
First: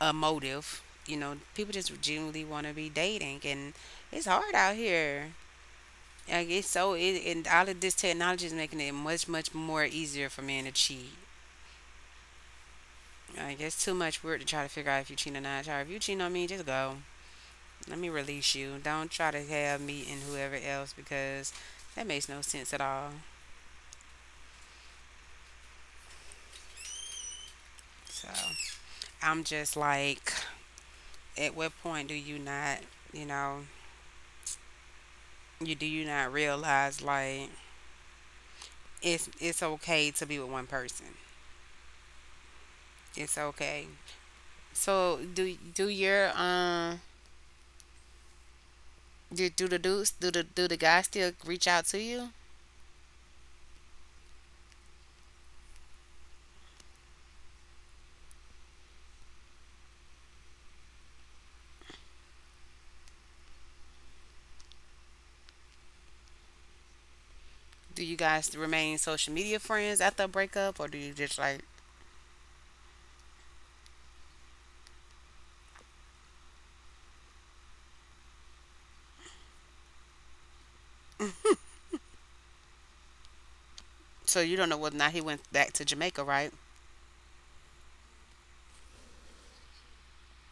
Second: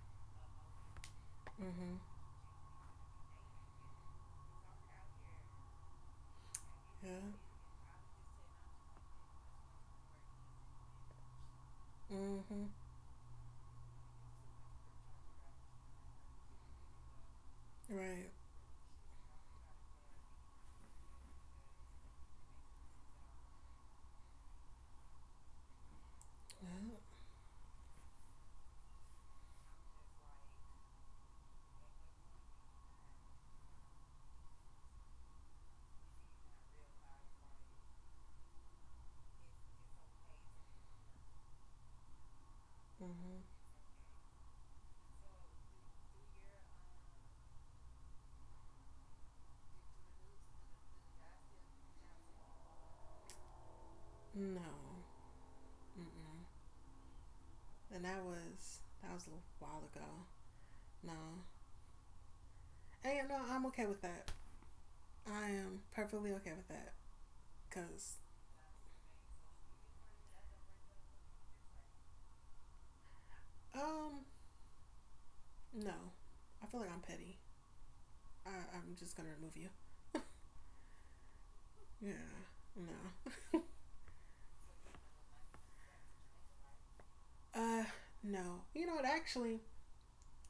Speaker 1: a motive. You know, people
Speaker 2: Mm-hmm.
Speaker 1: just genuinely want to be dating, and it's hard out here. Like, it's so,
Speaker 2: Yeah.
Speaker 1: it, and all of this technology is making it much, much more easier for men to cheat.
Speaker 2: Mm-hmm.
Speaker 1: Like, it's too much work to try to figure out if you cheat or not. Child, if you cheat on me, just go. Let me
Speaker 2: Right.
Speaker 1: release you. Don't try to have me and whoever else, because that makes no sense at all.
Speaker 2: Yeah.
Speaker 1: So I'm just like, at what point do you not, you know, you do you not realize like it's okay to be with one person. It's
Speaker 2: Mm-hmm.
Speaker 1: okay. So do do your do, do the dudes do the guys still reach out to you?
Speaker 2: No. Mm-mm. And that was a while ago. Nah. Hey, no. And I'm okay with that. I am perfectly okay with that.
Speaker 1: Do
Speaker 2: Cause
Speaker 1: you guys remain social media friends after a breakup, or do you just like,
Speaker 2: um no, I feel like I'm petty. I I'm just gonna remove you. Yeah. No.
Speaker 1: so you don't know whether or not he went back to Jamaica, right?
Speaker 2: uh no. You know what? Actually,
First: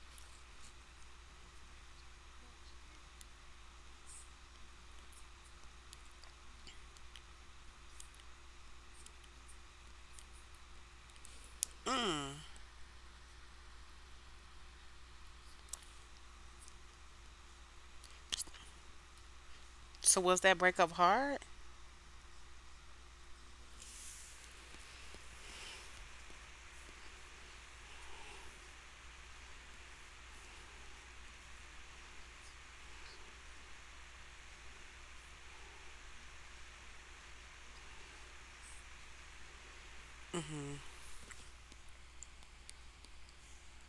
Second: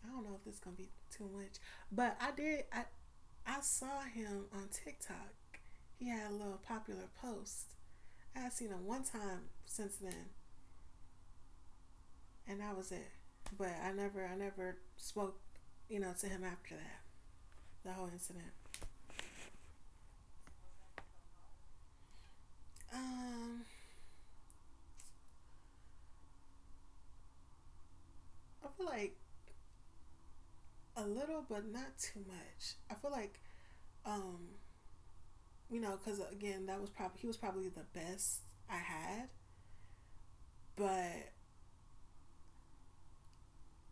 Speaker 2: I don't know if this is gonna be too much, but I did. I saw him on TikTok. He had a little popular post. I had seen him one time since then, and that was it. But I never spoke, to him after that. The whole incident.
Speaker 1: So was that breakup hard?
Speaker 2: Um, I feel like a little, but not too much. I feel like, um, because again, that was probably he was probably the best I had. But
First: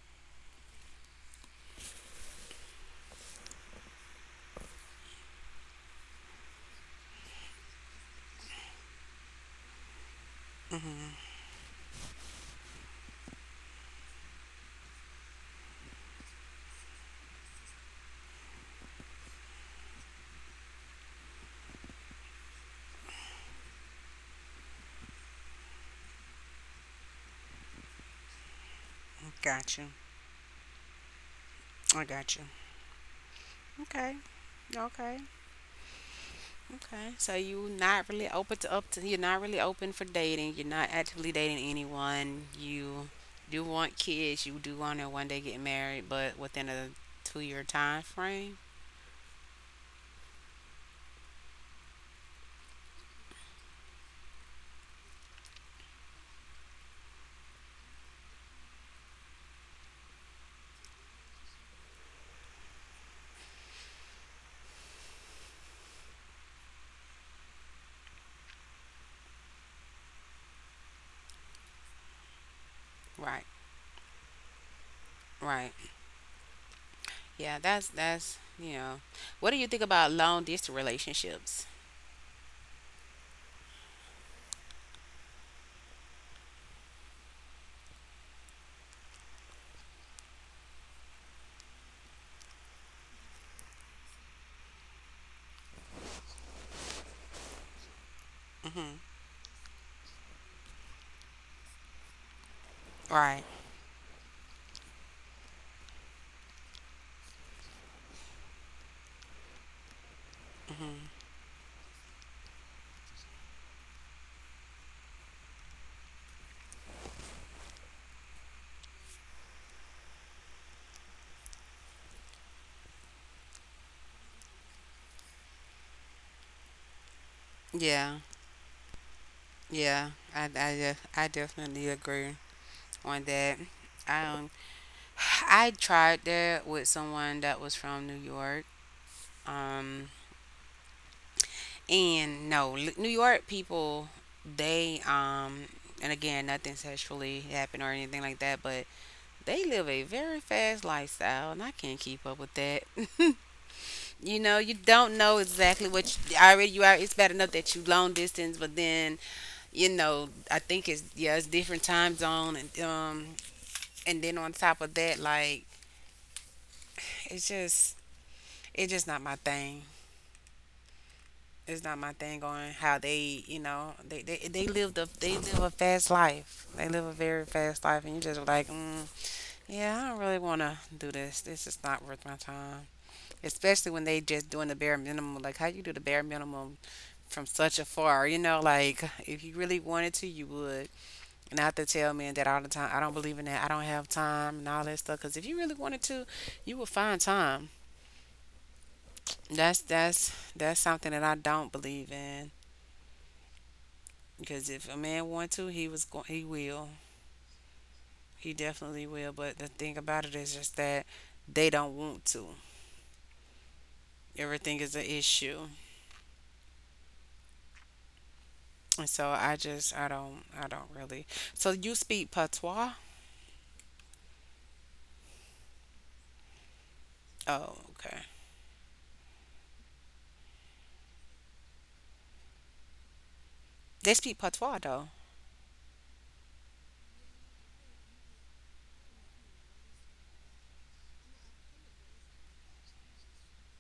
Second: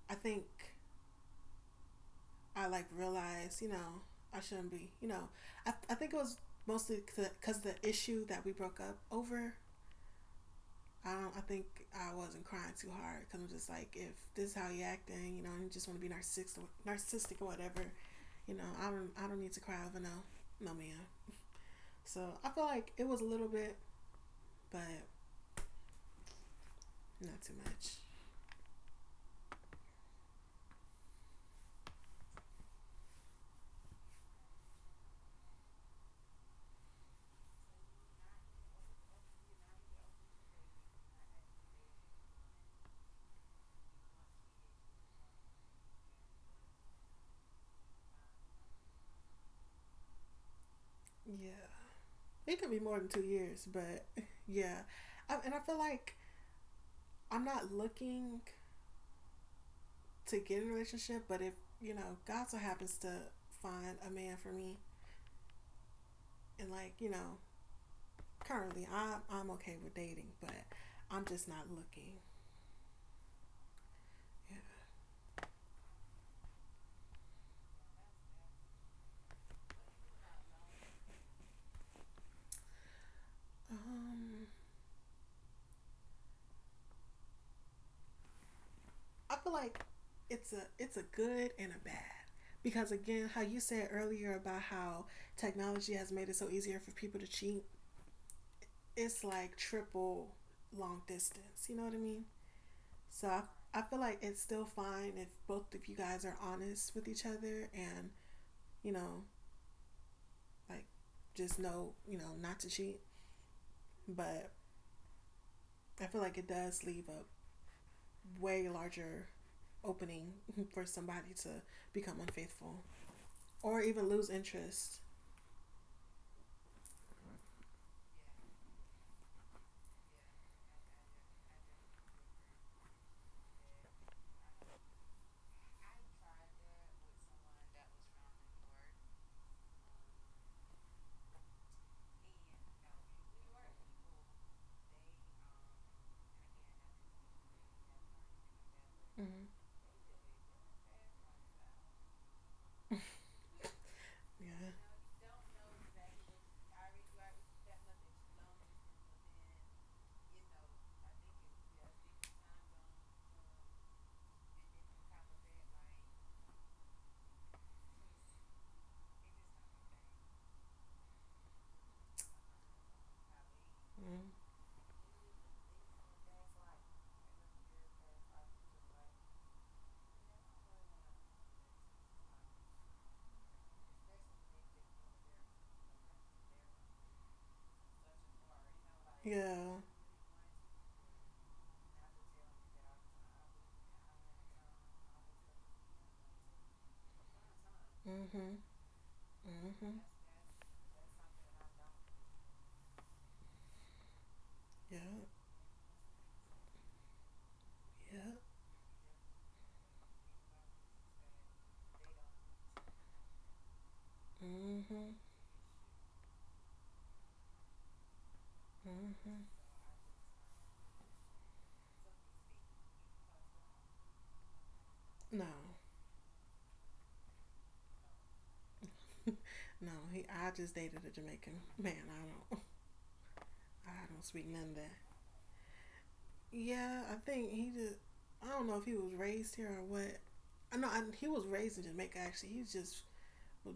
Speaker 2: I think I like realized, I shouldn't be, I think it was mostly because of the issue that we broke up over. I think I wasn't crying too hard because I'm just like, if this is how you're acting, and you just want to be narcissistic or whatever, I don't need to cry over no, no man. So I feel like it was a little bit, but not too much.
Speaker 1: Got you. I got you. Okay. Okay. Okay. So you not really open to up to, you're not really open for dating. You're not actively dating anyone. You do want kids. You do want to one day get married, but within a 2 year time frame.
Speaker 2: Yeah, it could be more than 2 years, but yeah, and I feel like I'm not looking to get a relationship, but if God so happens to find a man for me, and currently I'm okay with dating, but I'm just not looking.
Speaker 1: Right.
Speaker 2: Yeah.
Speaker 1: Right. Yeah, that's. What do you think about long distance relationships?
Speaker 2: Um, I feel like it's a good and a bad because again, how you said earlier about how technology has made it so easier for people to cheat,
Speaker 1: Mhm.
Speaker 2: it's like triple long distance. You know what I mean? So I,
Speaker 1: Right.
Speaker 2: I feel like it's still fine if both of you guys are honest with each other and you know Like,
Speaker 1: Mhm.
Speaker 2: just know, not to cheat. But I feel like it does leave a way larger opening for somebody to become unfaithful or even lose interest.
Speaker 1: Yeah. Yeah, I definitely agree on that. Um, I tried that with someone that was from New York. Um, and no, New York people, they, and again, nothing sexually happened or anything like that, but they
Speaker 2: Mm-hmm.
Speaker 1: live a very fast lifestyle, and I can't keep up with that. You know,
Speaker 2: Yeah.
Speaker 1: you don't know exactly what you, already you are. It's bad enough that you long distance, but then I think it's, yeah, it's different time zone and then on top of that, like, it's just it's just not my thing. It's not my thing on how they,
Speaker 2: Mm-hmm.
Speaker 1: they live they live a fast life. They live a very fast life, and you just like, mm, yeah, I don't really want to do this. This is not worth my time. Especially when they just doing the bare minimum. Like, how you do the bare minimum from such afar, you know, like if you really
Speaker 2: Yeah.
Speaker 1: wanted to, you would. Not to tell men that all the time. I don't believe in that. I don't have time and all that stuff. Because if you really wanted to, you would find time.
Speaker 2: Mhm. Mhm.
Speaker 1: That's something that I don't believe in, because if a
Speaker 2: Yeah.
Speaker 1: man want to, he will,
Speaker 2: Yeah.
Speaker 1: he definitely will. But the thing about it is just that they don't want to. Everything is an
Speaker 2: Mhm.
Speaker 1: issue, and so I
Speaker 2: Mhm.
Speaker 1: just I don't really. So you speak patois?
Speaker 2: No.
Speaker 1: Oh, okay.
Speaker 2: No, he. I just dated a Jamaican man. I don't.
Speaker 1: They
Speaker 2: I don't
Speaker 1: speak
Speaker 2: speak
Speaker 1: patois
Speaker 2: none of that.
Speaker 1: though.
Speaker 2: Yeah, I think he just. I don't know if he was raised here or what. I know he was raised in Jamaica. Actually, he's just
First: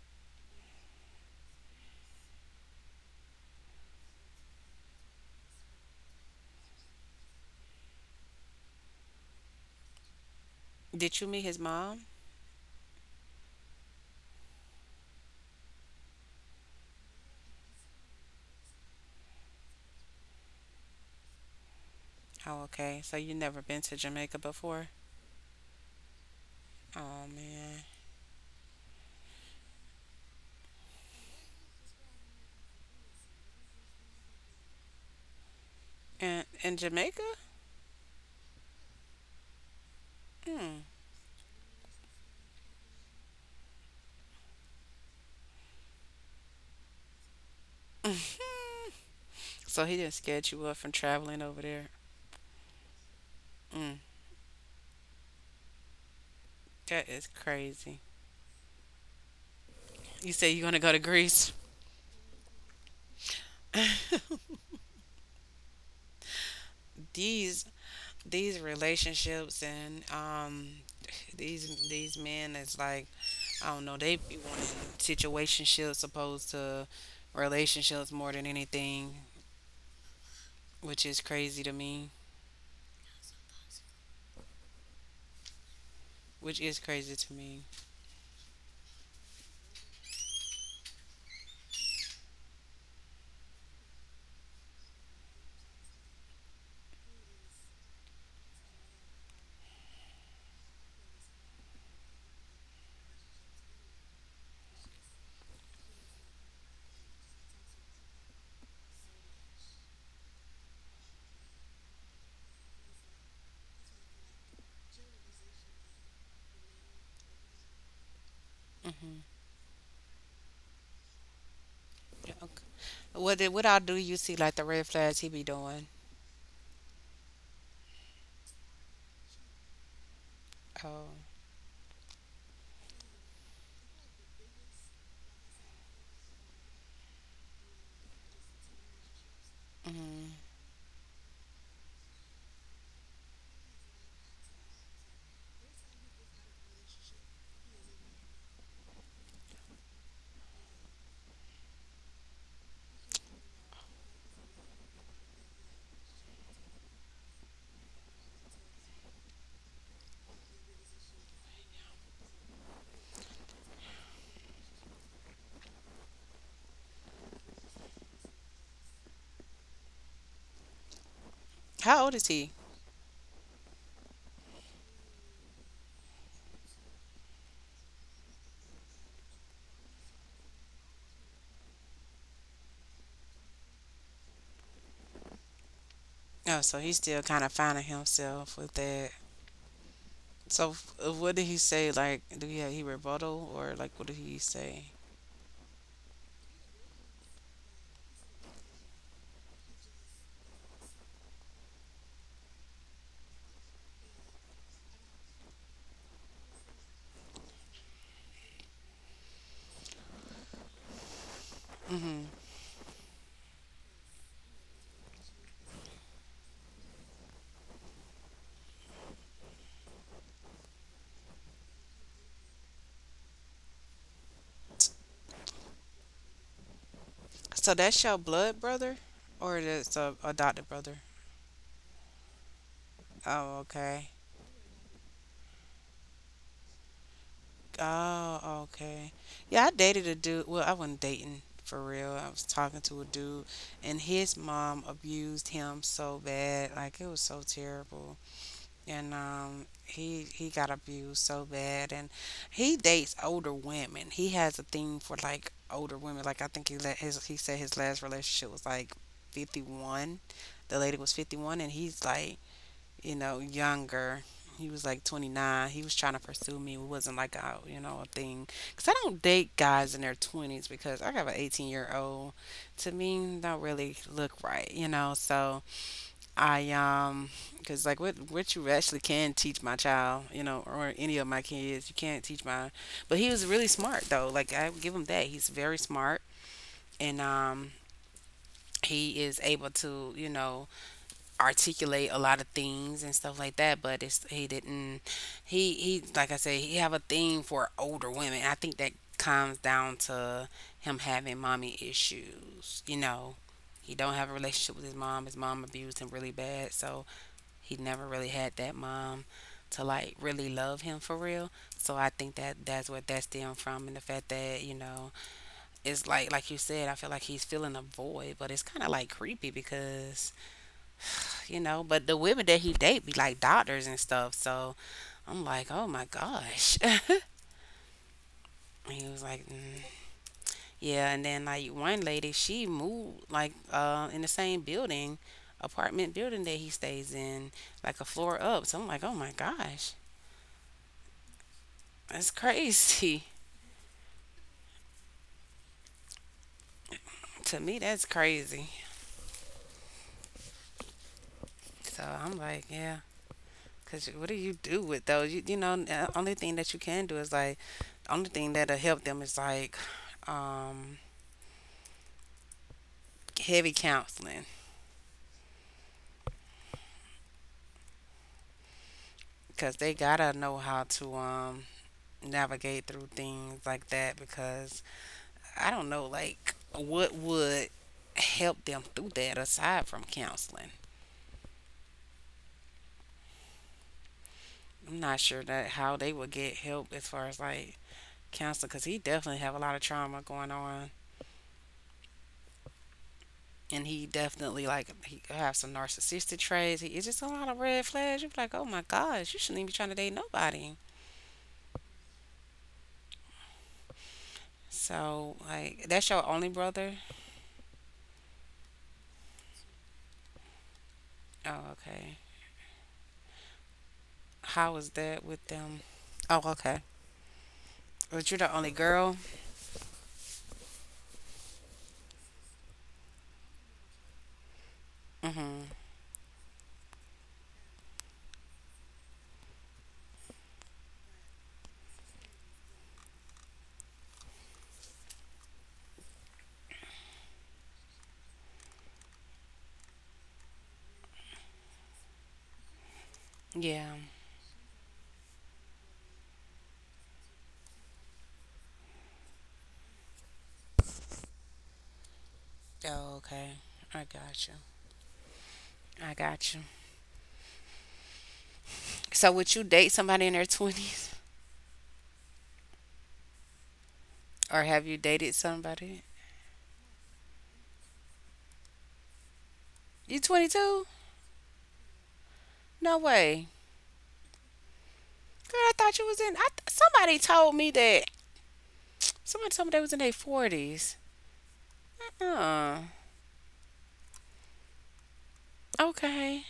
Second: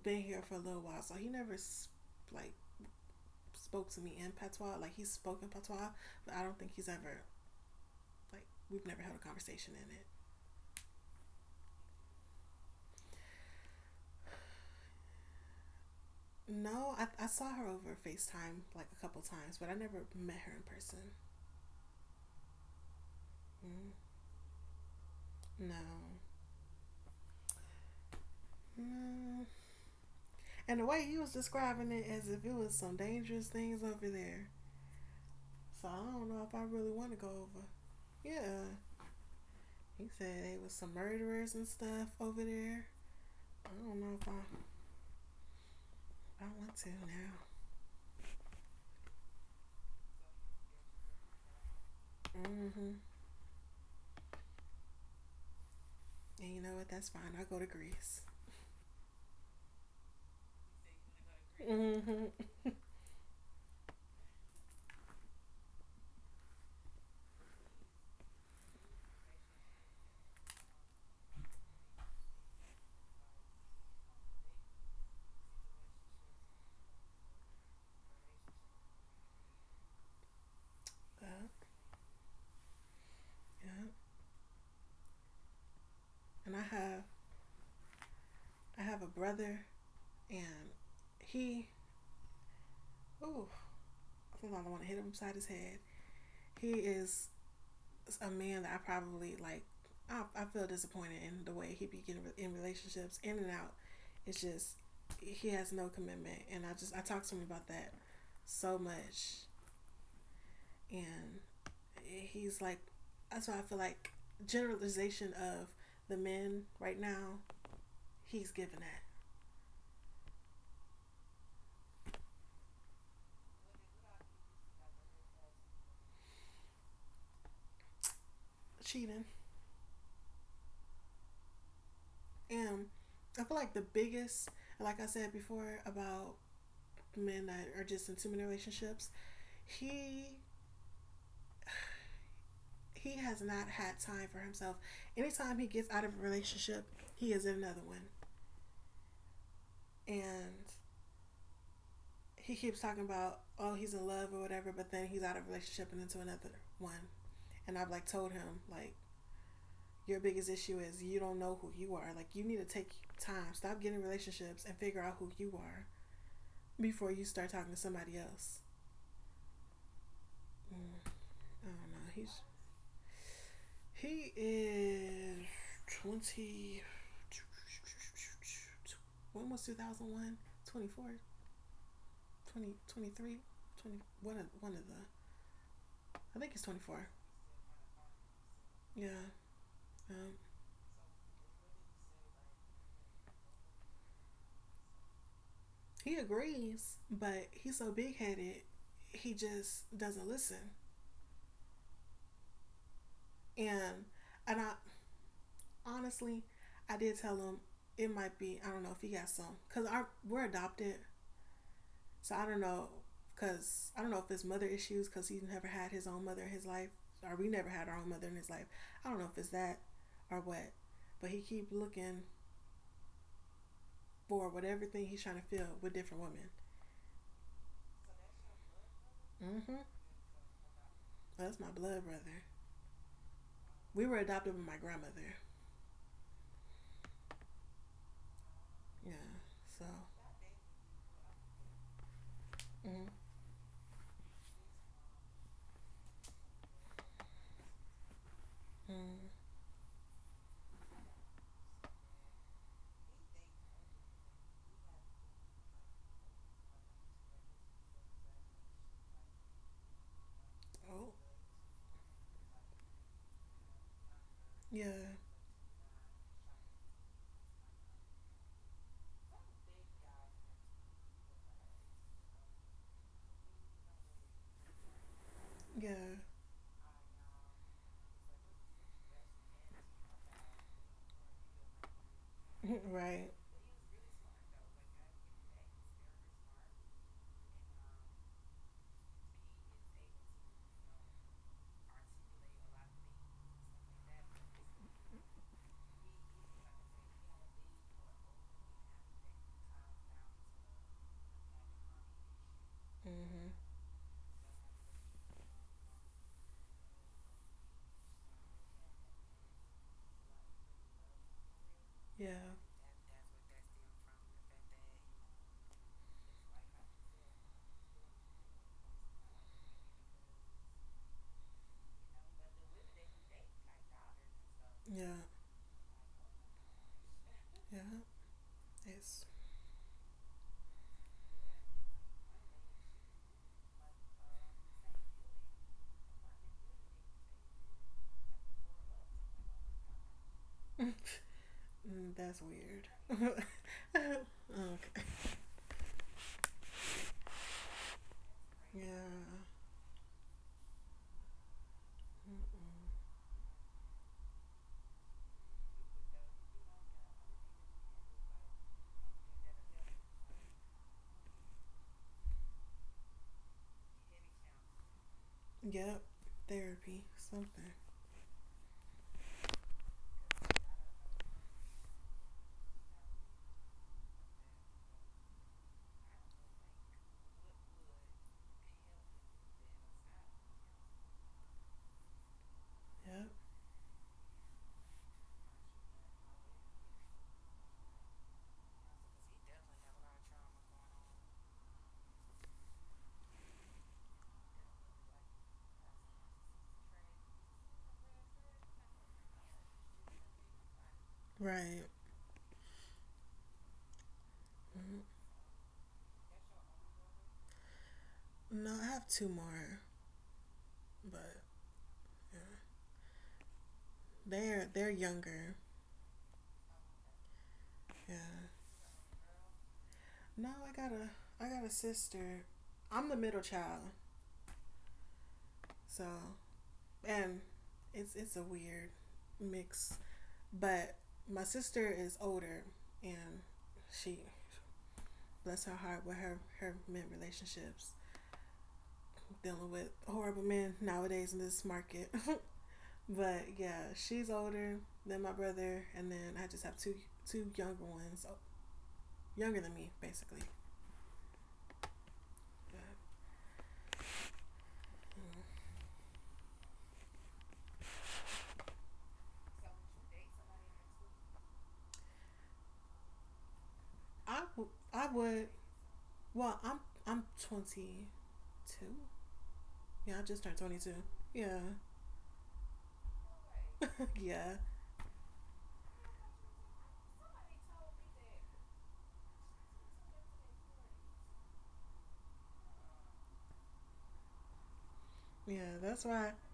Speaker 2: been here for a little while, so he never like spoke to me in patois. Like he's spoken patois, but I don't think he's ever like we've never had a conversation in it.
Speaker 1: Did you meet his mom?
Speaker 2: No, I saw her over FaceTime like a couple times, but I never met her in person.
Speaker 1: Oh, okay. So you never been
Speaker 2: Mm,
Speaker 1: to Jamaica before?
Speaker 2: no.
Speaker 1: Oh man.
Speaker 2: Mm, And the way he was describing it, as if it was some dangerous things over there. So I don't know
Speaker 1: And
Speaker 2: if I
Speaker 1: in
Speaker 2: really want to
Speaker 1: Jamaica?
Speaker 2: go over. Yeah. He said they was
Speaker 1: Hmm.
Speaker 2: some murderers and stuff over there. I don't know if I want to now.
Speaker 1: So he didn't scared you up from traveling over there.
Speaker 2: Mm-hmm.
Speaker 1: Hmm.
Speaker 2: And you know what?
Speaker 1: That
Speaker 2: That's
Speaker 1: is
Speaker 2: fine. I'll go to
Speaker 1: crazy.
Speaker 2: Greece.
Speaker 1: You say you're gonna go to Greece.
Speaker 2: Mm-hmm.
Speaker 1: These these relationships and these men is like, I don't know, they be wanting situationships opposed to relationships more than anything, which is
Speaker 2: Yeah,
Speaker 1: crazy to me.
Speaker 2: yeah. And
Speaker 1: Which
Speaker 2: I
Speaker 1: is
Speaker 2: have
Speaker 1: crazy to me.
Speaker 2: I have a brother, and he, ooh, I think I don't want to hit him upside his head. He is a man that I probably like. I feel disappointed in the way he be getting in relationships, in and out. It's just he has no commitment, and I talk to him about that so much, and he's like, that's why I feel like generalization of the men right now, he's giving that.
Speaker 1: Mm-hmm. Yeah, okay. What did, what all do you see like the red flags he be doing?
Speaker 2: Cheating,
Speaker 1: Oh,
Speaker 2: and I feel like the biggest, like I said before, about men that are just in too many relationships, he
Speaker 1: mm-hmm.
Speaker 2: he has not had time for himself. Anytime he gets out of a relationship, he is in another one. And he keeps talking about, oh, he's in love or whatever, but then he's out of a relationship and into another one. And I've like told him, like, your biggest issue is you don't know who you are. Like, you need to take time, stop getting relationships and figure out who you are before you start talking to somebody else. Mm, I don't
Speaker 1: How
Speaker 2: know.
Speaker 1: old is
Speaker 2: He's
Speaker 1: he?
Speaker 2: He is 20. When was 2001? 24? 20, 23? 20, one of the. I think
Speaker 1: Oh,
Speaker 2: he's
Speaker 1: so he's
Speaker 2: 24.
Speaker 1: still kind of finding himself with that.
Speaker 2: Yeah. Um,
Speaker 1: So what did he say? Like, do he rebuttal or like what did he say?
Speaker 2: he agrees, but he's so big headed, he just doesn't listen. And, and I honestly, I did tell him it might be, I don't know if he got some. Because our we're adopted. So I don't know, because I don't know if it's mother issues, because he's never had his own mother in his life, or we never had our own mother in his life. I don't know if it's that or what, but he keep looking for whatever thing he's trying to fill with different women.
Speaker 1: So that's your blood brother, or
Speaker 2: Mm-hmm. Well,
Speaker 1: that's a adopted brother?
Speaker 2: that's my blood brother.
Speaker 1: Oh,
Speaker 2: We
Speaker 1: okay.
Speaker 2: were adopted with my grandmother.
Speaker 1: Oh, okay.
Speaker 2: Yeah.
Speaker 1: Yeah, I
Speaker 2: So.
Speaker 1: dated a dude. Well, I wasn't dating for real. I was talking to a
Speaker 2: Mm-hmm.
Speaker 1: dude, and his mom abused him so bad. Like, it was so terrible. And he got abused so bad, and he dates older women. He has a thing for like older women. Like, I think he let his, he said his last relationship was like 51. The
Speaker 2: Oh.
Speaker 1: lady was 51, and he's like, younger. He was
Speaker 2: Yeah.
Speaker 1: like 29. He was trying to pursue me. It wasn't like a, a thing, because I don't date guys in their 20s, because I have an 18-year old. To me don't really look right, you know. So
Speaker 2: Yeah.
Speaker 1: I because like, what you actually can teach my child, you know, or any of my kids, you can't teach my.
Speaker 2: Right.
Speaker 1: But he was really smart though. Like, I would give him that. He's very smart, and he is able to, articulate a lot of things and stuff like that. But it's, he didn't. He like I said, he have a thing for older women. I think that comes down to him having mommy issues.
Speaker 2: Mm-hmm.
Speaker 1: He don't have a relationship with his mom. His mom abused him really bad, so he never really had that mom to like really love him for real. So I think
Speaker 2: Yeah.
Speaker 1: that's what that stemmed from, and the fact that it's like you said, I feel like he's feeling a void, but it's kind of like creepy because you know, but the women that he date be like doctors and stuff. So
Speaker 2: Yeah.
Speaker 1: I'm like, oh my gosh.
Speaker 2: Yeah.
Speaker 1: And he
Speaker 2: That's
Speaker 1: was like, yeah. And then like one lady, she moved like in the same building, apartment building that he stays in, like a floor up. So I'm like, oh my gosh.
Speaker 2: that's
Speaker 1: That's
Speaker 2: weird.
Speaker 1: crazy.
Speaker 2: Okay.
Speaker 1: To me, that's crazy.
Speaker 2: Yeah.
Speaker 1: So I'm like,
Speaker 2: Mm-mm.
Speaker 1: yeah. Cause what do you do with those? You know, the only thing that you can do is like, only thing that'll help them is like, um, heavy counseling.
Speaker 2: Yep. Therapy. Something.
Speaker 1: Cause they gotta know how to navigate through things like that. Because I don't know, like, what would help them through that aside from counseling.
Speaker 2: Yep.
Speaker 1: I'm not sure that how they would get help as far as like counseling. Cause he definitely have a lot of trauma going on and he definitely like he have some narcissistic traits. He, it's just a lot of red flags. You're like, oh my gosh, you shouldn't even be trying to date nobody.
Speaker 2: Right. Mm.
Speaker 1: So like, that's your only brother.
Speaker 2: No, I have two more, but
Speaker 1: Oh, okay.
Speaker 2: yeah. they're
Speaker 1: How
Speaker 2: they're
Speaker 1: was that
Speaker 2: younger.
Speaker 1: with them? Oh, okay. But
Speaker 2: Yeah.
Speaker 1: you're the only girl.
Speaker 2: No, I got a sister. I'm the middle child,
Speaker 1: Mhm.
Speaker 2: so, and it's a weird mix. But my sister is older, and she, bless her heart, with her men relationships, dealing with horrible men nowadays in this market. But yeah,
Speaker 1: Yeah.
Speaker 2: she's older than my brother, and then I just have two younger ones. Oh, younger than me, basically. Yeah.
Speaker 1: Oh, okay. I got you. I got you. So would you date somebody in their twenties,
Speaker 2: I
Speaker 1: or have you
Speaker 2: I
Speaker 1: dated
Speaker 2: would.
Speaker 1: somebody?
Speaker 2: Well, I'm 22. Yeah, I
Speaker 1: You
Speaker 2: just turned
Speaker 1: 22?
Speaker 2: 22. Yeah.
Speaker 1: No way.
Speaker 2: Yeah,
Speaker 1: Girl, I thought you was in. I somebody told me that. Somebody told me they was in their 40s. Huh.
Speaker 2: yeah, that's why
Speaker 1: Okay.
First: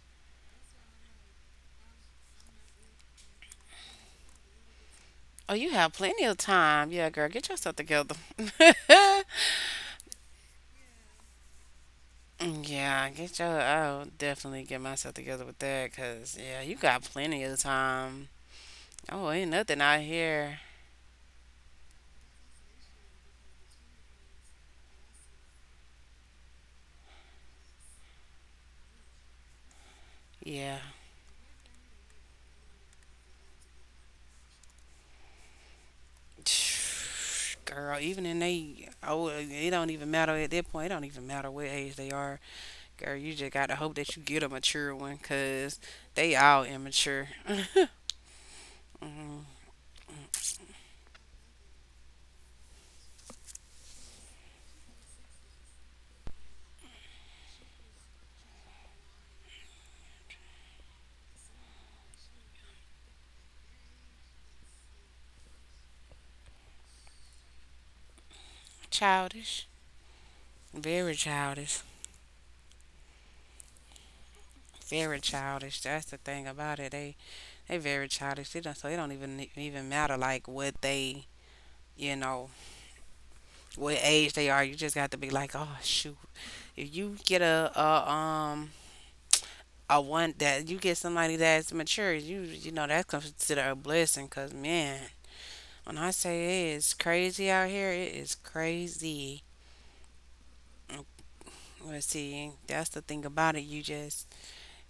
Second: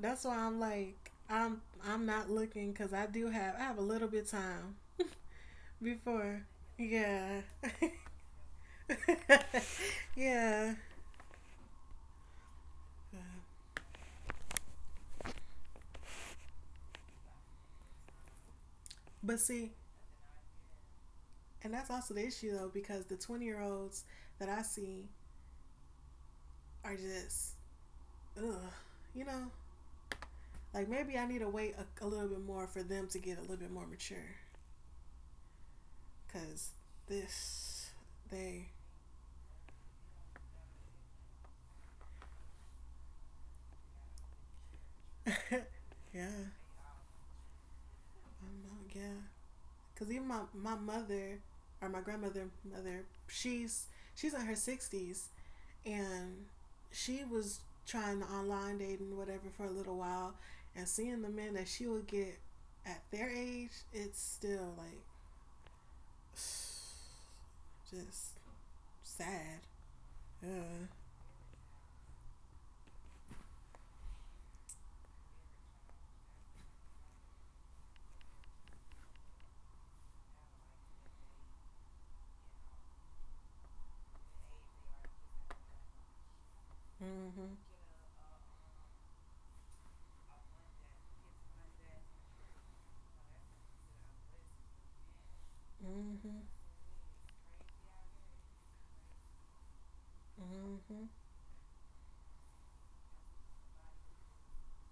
Speaker 2: that's why I'm like, I'm not looking because I have a little bit of time.
Speaker 1: Oh, you have plenty of
Speaker 2: Before.
Speaker 1: time. Yeah, girl,
Speaker 2: Yeah.
Speaker 1: get yourself together.
Speaker 2: Yeah.
Speaker 1: Yeah, get your. I'll definitely get myself together with that, cause yeah, you got plenty of time. Oh,
Speaker 2: But
Speaker 1: ain't
Speaker 2: see,
Speaker 1: nothing out here.
Speaker 2: and that's also the issue though, because the 20-year-olds that I see are just, ugh, you know,
Speaker 1: Yeah.
Speaker 2: like maybe I need to wait a little bit more for them to get a little bit more mature. Because this,
Speaker 1: Girl, even in
Speaker 2: they,
Speaker 1: they, oh, it don't even matter at that point. It don't even matter what age they are. Girl, you just got to hope that you get a mature one, cause they
Speaker 2: yeah.
Speaker 1: all immature,
Speaker 2: I don't know, yeah. Because even my mother, or my grandmother, mother, she's in her 60s, and she was trying the online dating whatever for a little while, and seeing the men that she would get at their age, it's still like just sad.
Speaker 1: childish,
Speaker 2: Yeah.
Speaker 1: very childish. Very childish. That's the thing about it. They very childish. They don't, so it don't even matter like what they you know what age they are. You just got to be like, oh shoot, if you get
Speaker 2: Mm-hmm.
Speaker 1: a one that you get somebody that's mature, you know that's considered a blessing. Cause man, when I
Speaker 2: Mm-hmm.
Speaker 1: say it is crazy out here, it is crazy.
Speaker 2: Mm-hmm.
Speaker 1: Let's see, that's the thing about it. You just,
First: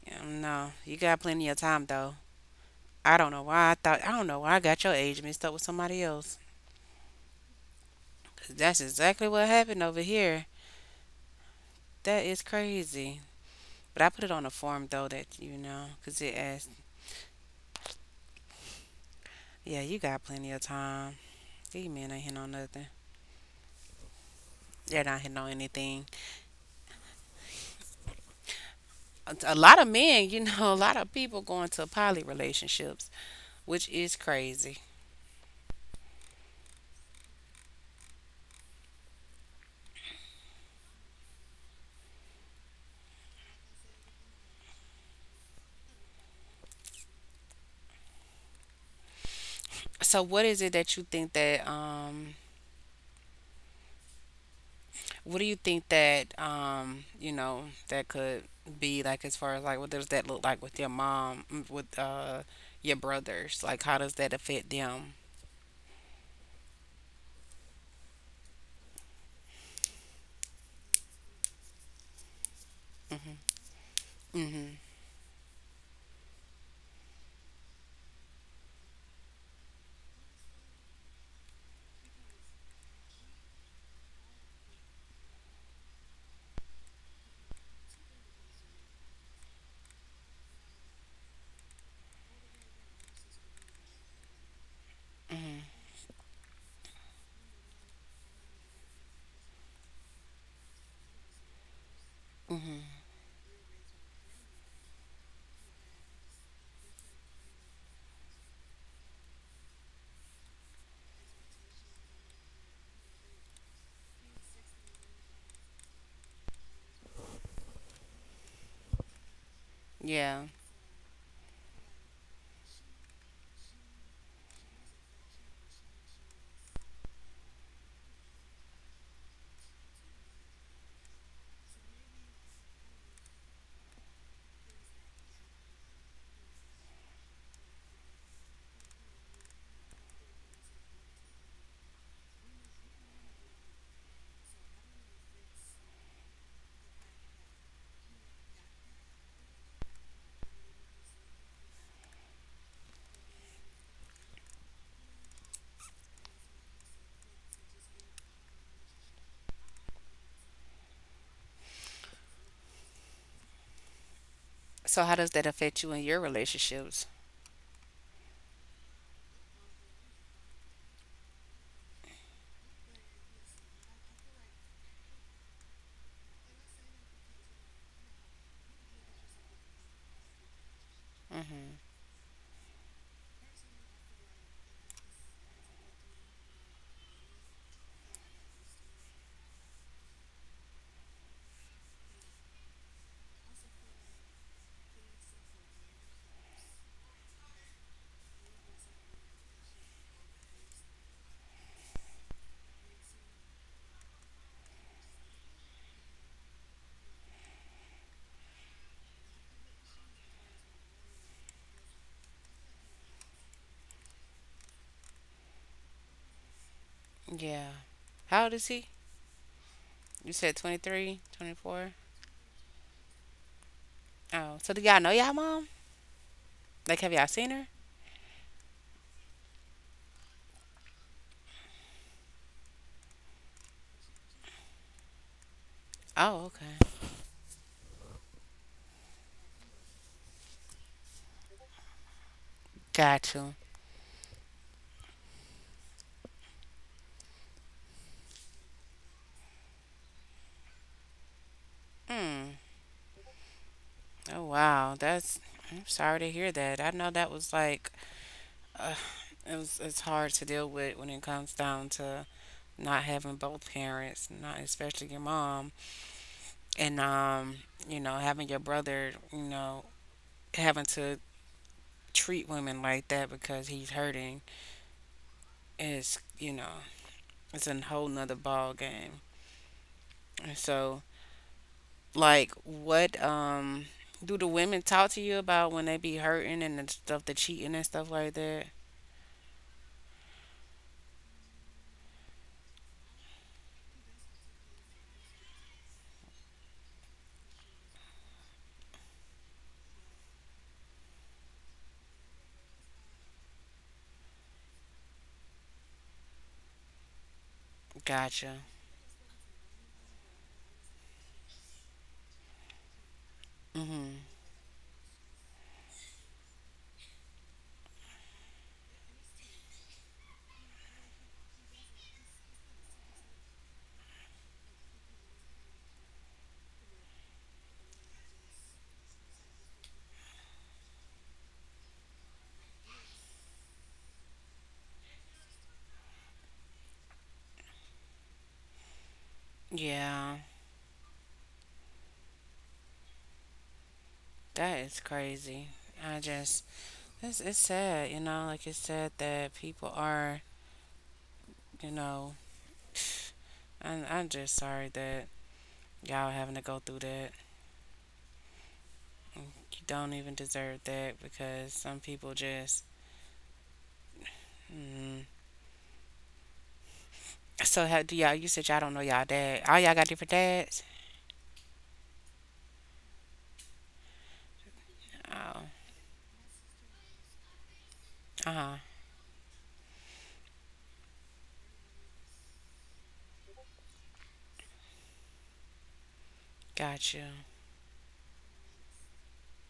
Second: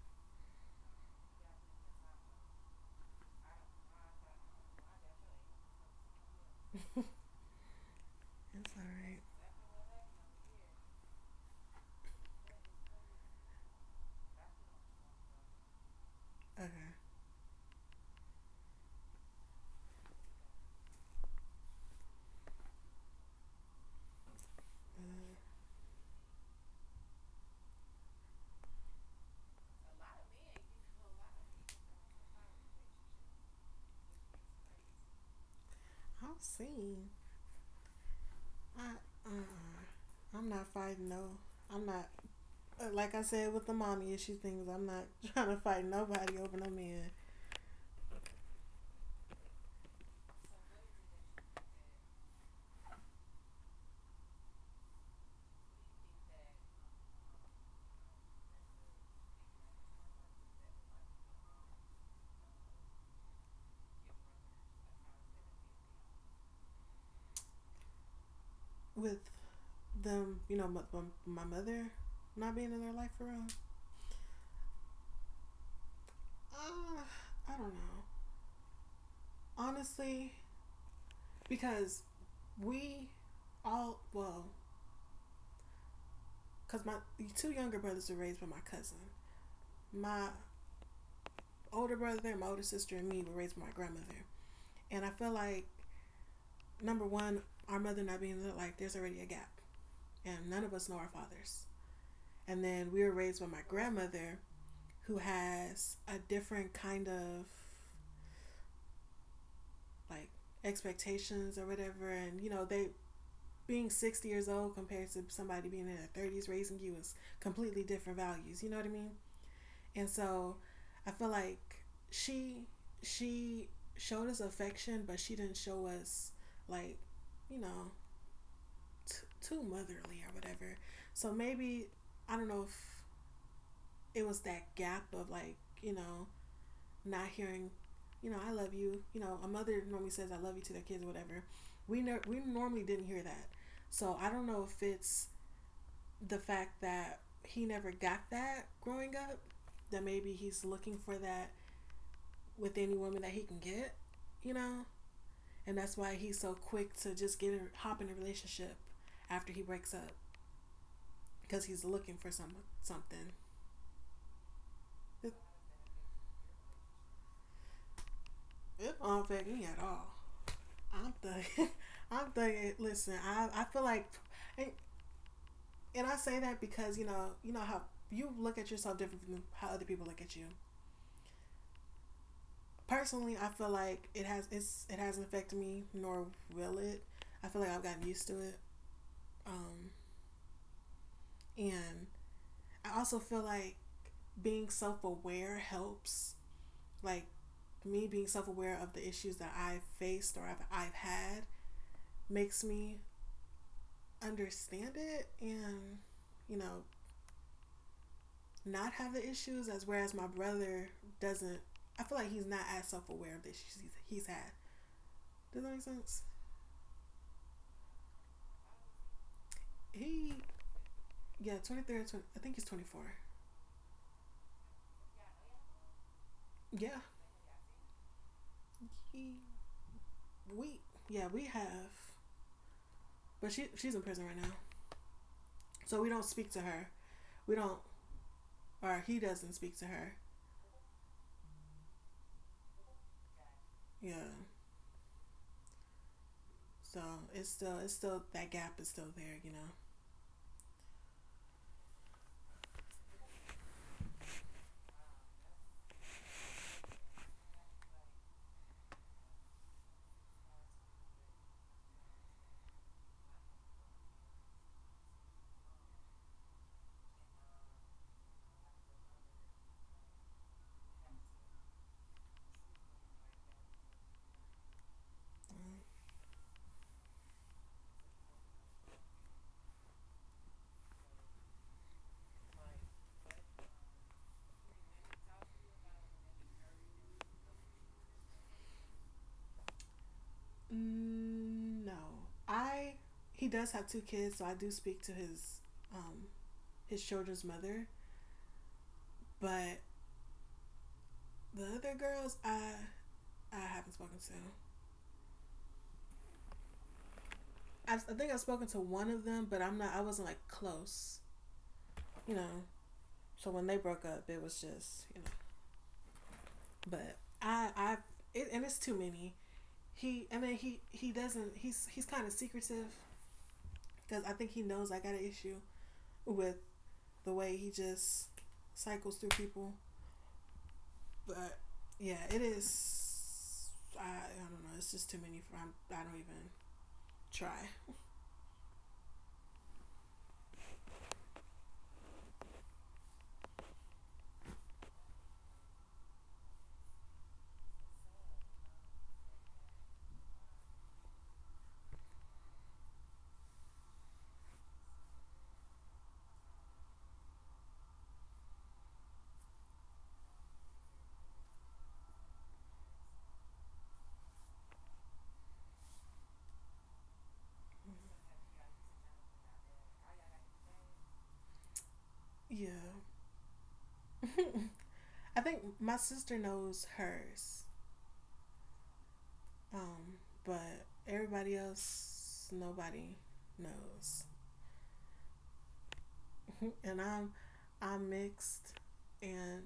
Speaker 1: you know, you got plenty of time though. I don't know why I got your age mixed up with somebody else. 'Cause
Speaker 2: It's
Speaker 1: that's
Speaker 2: all right.
Speaker 1: exactly what happened over here. That is crazy. But I put it on a form though that you know, 'cause it asked,
Speaker 2: Okay.
Speaker 1: yeah, you got plenty of time. These men ain't hitting on nothing. They're not hitting on
Speaker 2: uh,
Speaker 1: anything. A lot of men, you know, a lot of people going to poly relationships, which is crazy.
Speaker 2: I'll see. I. Uh-uh. I'm not fighting. No, I'm not. Like I said, with the mommy issue things, I'm not trying to fight nobody over no man.
Speaker 1: So what is it that you think that what do you think that you know, that could be like as far as like what does that look like with your mom, mm, with your brothers? Like how does that affect them?
Speaker 2: With them, my mother not being in their life for real.
Speaker 1: Mhm.
Speaker 2: Uh, I don't know. Honestly, because we well, because my two younger brothers were raised by my cousin. My older brother, my older sister, and me were raised by my grandmother. And I feel like, number one, our mother not being in their life, there's already a gap. And none of us know our fathers. And
Speaker 1: Mhm.
Speaker 2: then we were raised by my grandmother, who has a different kind of like expectations or whatever, and they being 60 years old compared to somebody being in their 30s raising you is completely different values. You know what I mean? And
Speaker 1: Yeah.
Speaker 2: so I feel like she she showed us affection, but she didn't show us like you know t- too motherly or whatever. So maybe, I don't know if it was that gap of like not hearing, I love you. A mother normally says I love you to their kids or whatever. We normally didn't hear that. So I don't know if it's the fact that he never got that growing up, that maybe he's looking for that with any woman that he can get, you know? And that's why he's so quick to just get hop in a relationship after he breaks up, because he's looking for something.
Speaker 1: So how does
Speaker 2: It,
Speaker 1: that affect you in your relationships?
Speaker 2: it don't affect me at all. I'm thugging. I'm thugging. Listen, I feel like, and And I say that because you know how you look at yourself different from how other people look at you.
Speaker 1: Mhm.
Speaker 2: Personally, I feel like it hasn't affected me, nor will it. I feel like I've gotten used to it, um, and I also feel like being self aware helps. Like me being self aware of the issues that I've faced or I've had makes me understand it and you know not have the issues as whereas my brother doesn't. I feel like he's not as self aware of the issues he's had. Does that make sense?
Speaker 1: Yeah. How old is he? You
Speaker 2: He
Speaker 1: said 23, twenty
Speaker 2: Yeah, twenty
Speaker 1: four.
Speaker 2: three or 20, I think he's 24.
Speaker 1: Oh, so do y'all know y'all mom? Like
Speaker 2: Yeah.
Speaker 1: have y'all seen her?
Speaker 2: He we Yeah, we have, but she's in prison right now. So we don't
Speaker 1: Oh,
Speaker 2: speak to
Speaker 1: okay.
Speaker 2: her. We don't, or he doesn't speak to her.
Speaker 1: Got you.
Speaker 2: Yeah. So it's still that gap is still there, you know.
Speaker 1: Mm. Oh wow, that's I'm sorry to hear that. I know that was like uh, it's hard to deal with when it comes down to not having both parents, not especially your mom, and you know, having your brother, you know, having to treat women like that because he's hurting is, you know, it's a whole nother ball game. And so, like, what do the women talk to you about when they be hurting and the stuff, the cheating and stuff like that?
Speaker 2: Mm, no. I He does have two kids, so I do speak to um his children's mother. But the other girls, I haven't spoken to. I think I've
Speaker 1: Gotcha.
Speaker 2: spoken to one of them, but I'm not. I wasn't like close, you know. So when they broke
Speaker 1: Mhm.
Speaker 2: up, it was just you know. But I it, and it's too many. He I mean he doesn't. He's kind of secretive because I think he knows I got an issue with the way he just cycles through people. But yeah, it is. I don't know. It's just too many for. I don't even try.
Speaker 1: Yeah, that is crazy. I just It's sad, you know, like it's sad that people are, you know, I'm just sorry that y'all having to go through that. You don't even deserve that because some people just. Mm. So how do y'all? You said y'all don't know y'all dad. All y'all got different dads.
Speaker 2: Yeah. I
Speaker 1: Oh,
Speaker 2: think my sister knows hers,
Speaker 1: uh huh.
Speaker 2: um, but everybody else, nobody knows. and
Speaker 1: Got you.
Speaker 2: I'm, I'm mixed, and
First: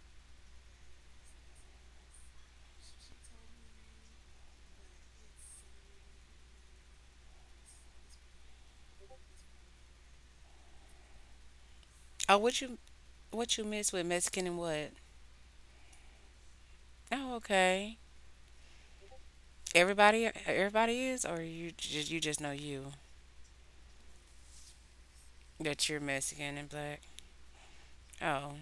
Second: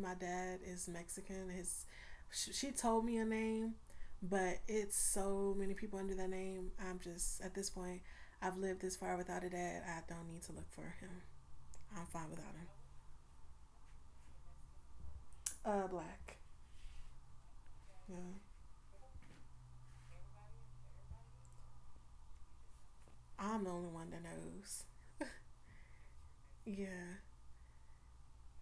Speaker 2: my dad is Mexican. His, she told me a name, but it's so many people under that name. I'm just at this point, I've lived this far without a dad. I don't need to look for him. I'm fine
Speaker 1: Oh,
Speaker 2: without him.
Speaker 1: what you miss with Mexican and what?
Speaker 2: Black.
Speaker 1: Oh, okay.
Speaker 2: Yeah,
Speaker 1: Everybody is, or you just know you
Speaker 2: I'm the only one that knows.
Speaker 1: that you're Mexican and black.
Speaker 2: Yeah.
Speaker 1: Oh,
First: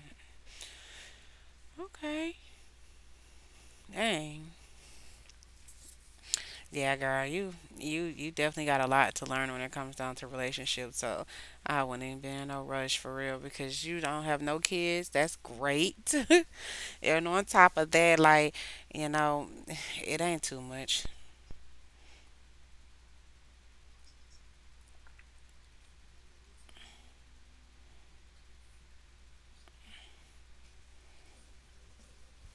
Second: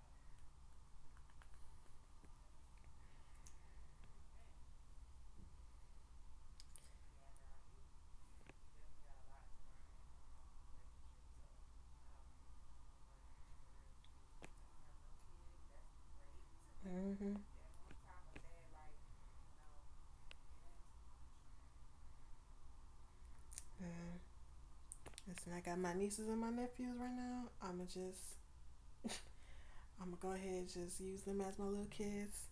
Speaker 1: okay. Dang. Yeah, girl, you you definitely got a lot to learn when it comes down to relationships. So I wouldn't even be in no rush for real because you don't have no kids. That's great. And
Speaker 2: Mm-hmm.
Speaker 1: on top of that, like you know, it ain't too much.
Speaker 2: Yeah. Listen, I got my nieces and my nephews right now. I'ma go ahead and just use them as my little kids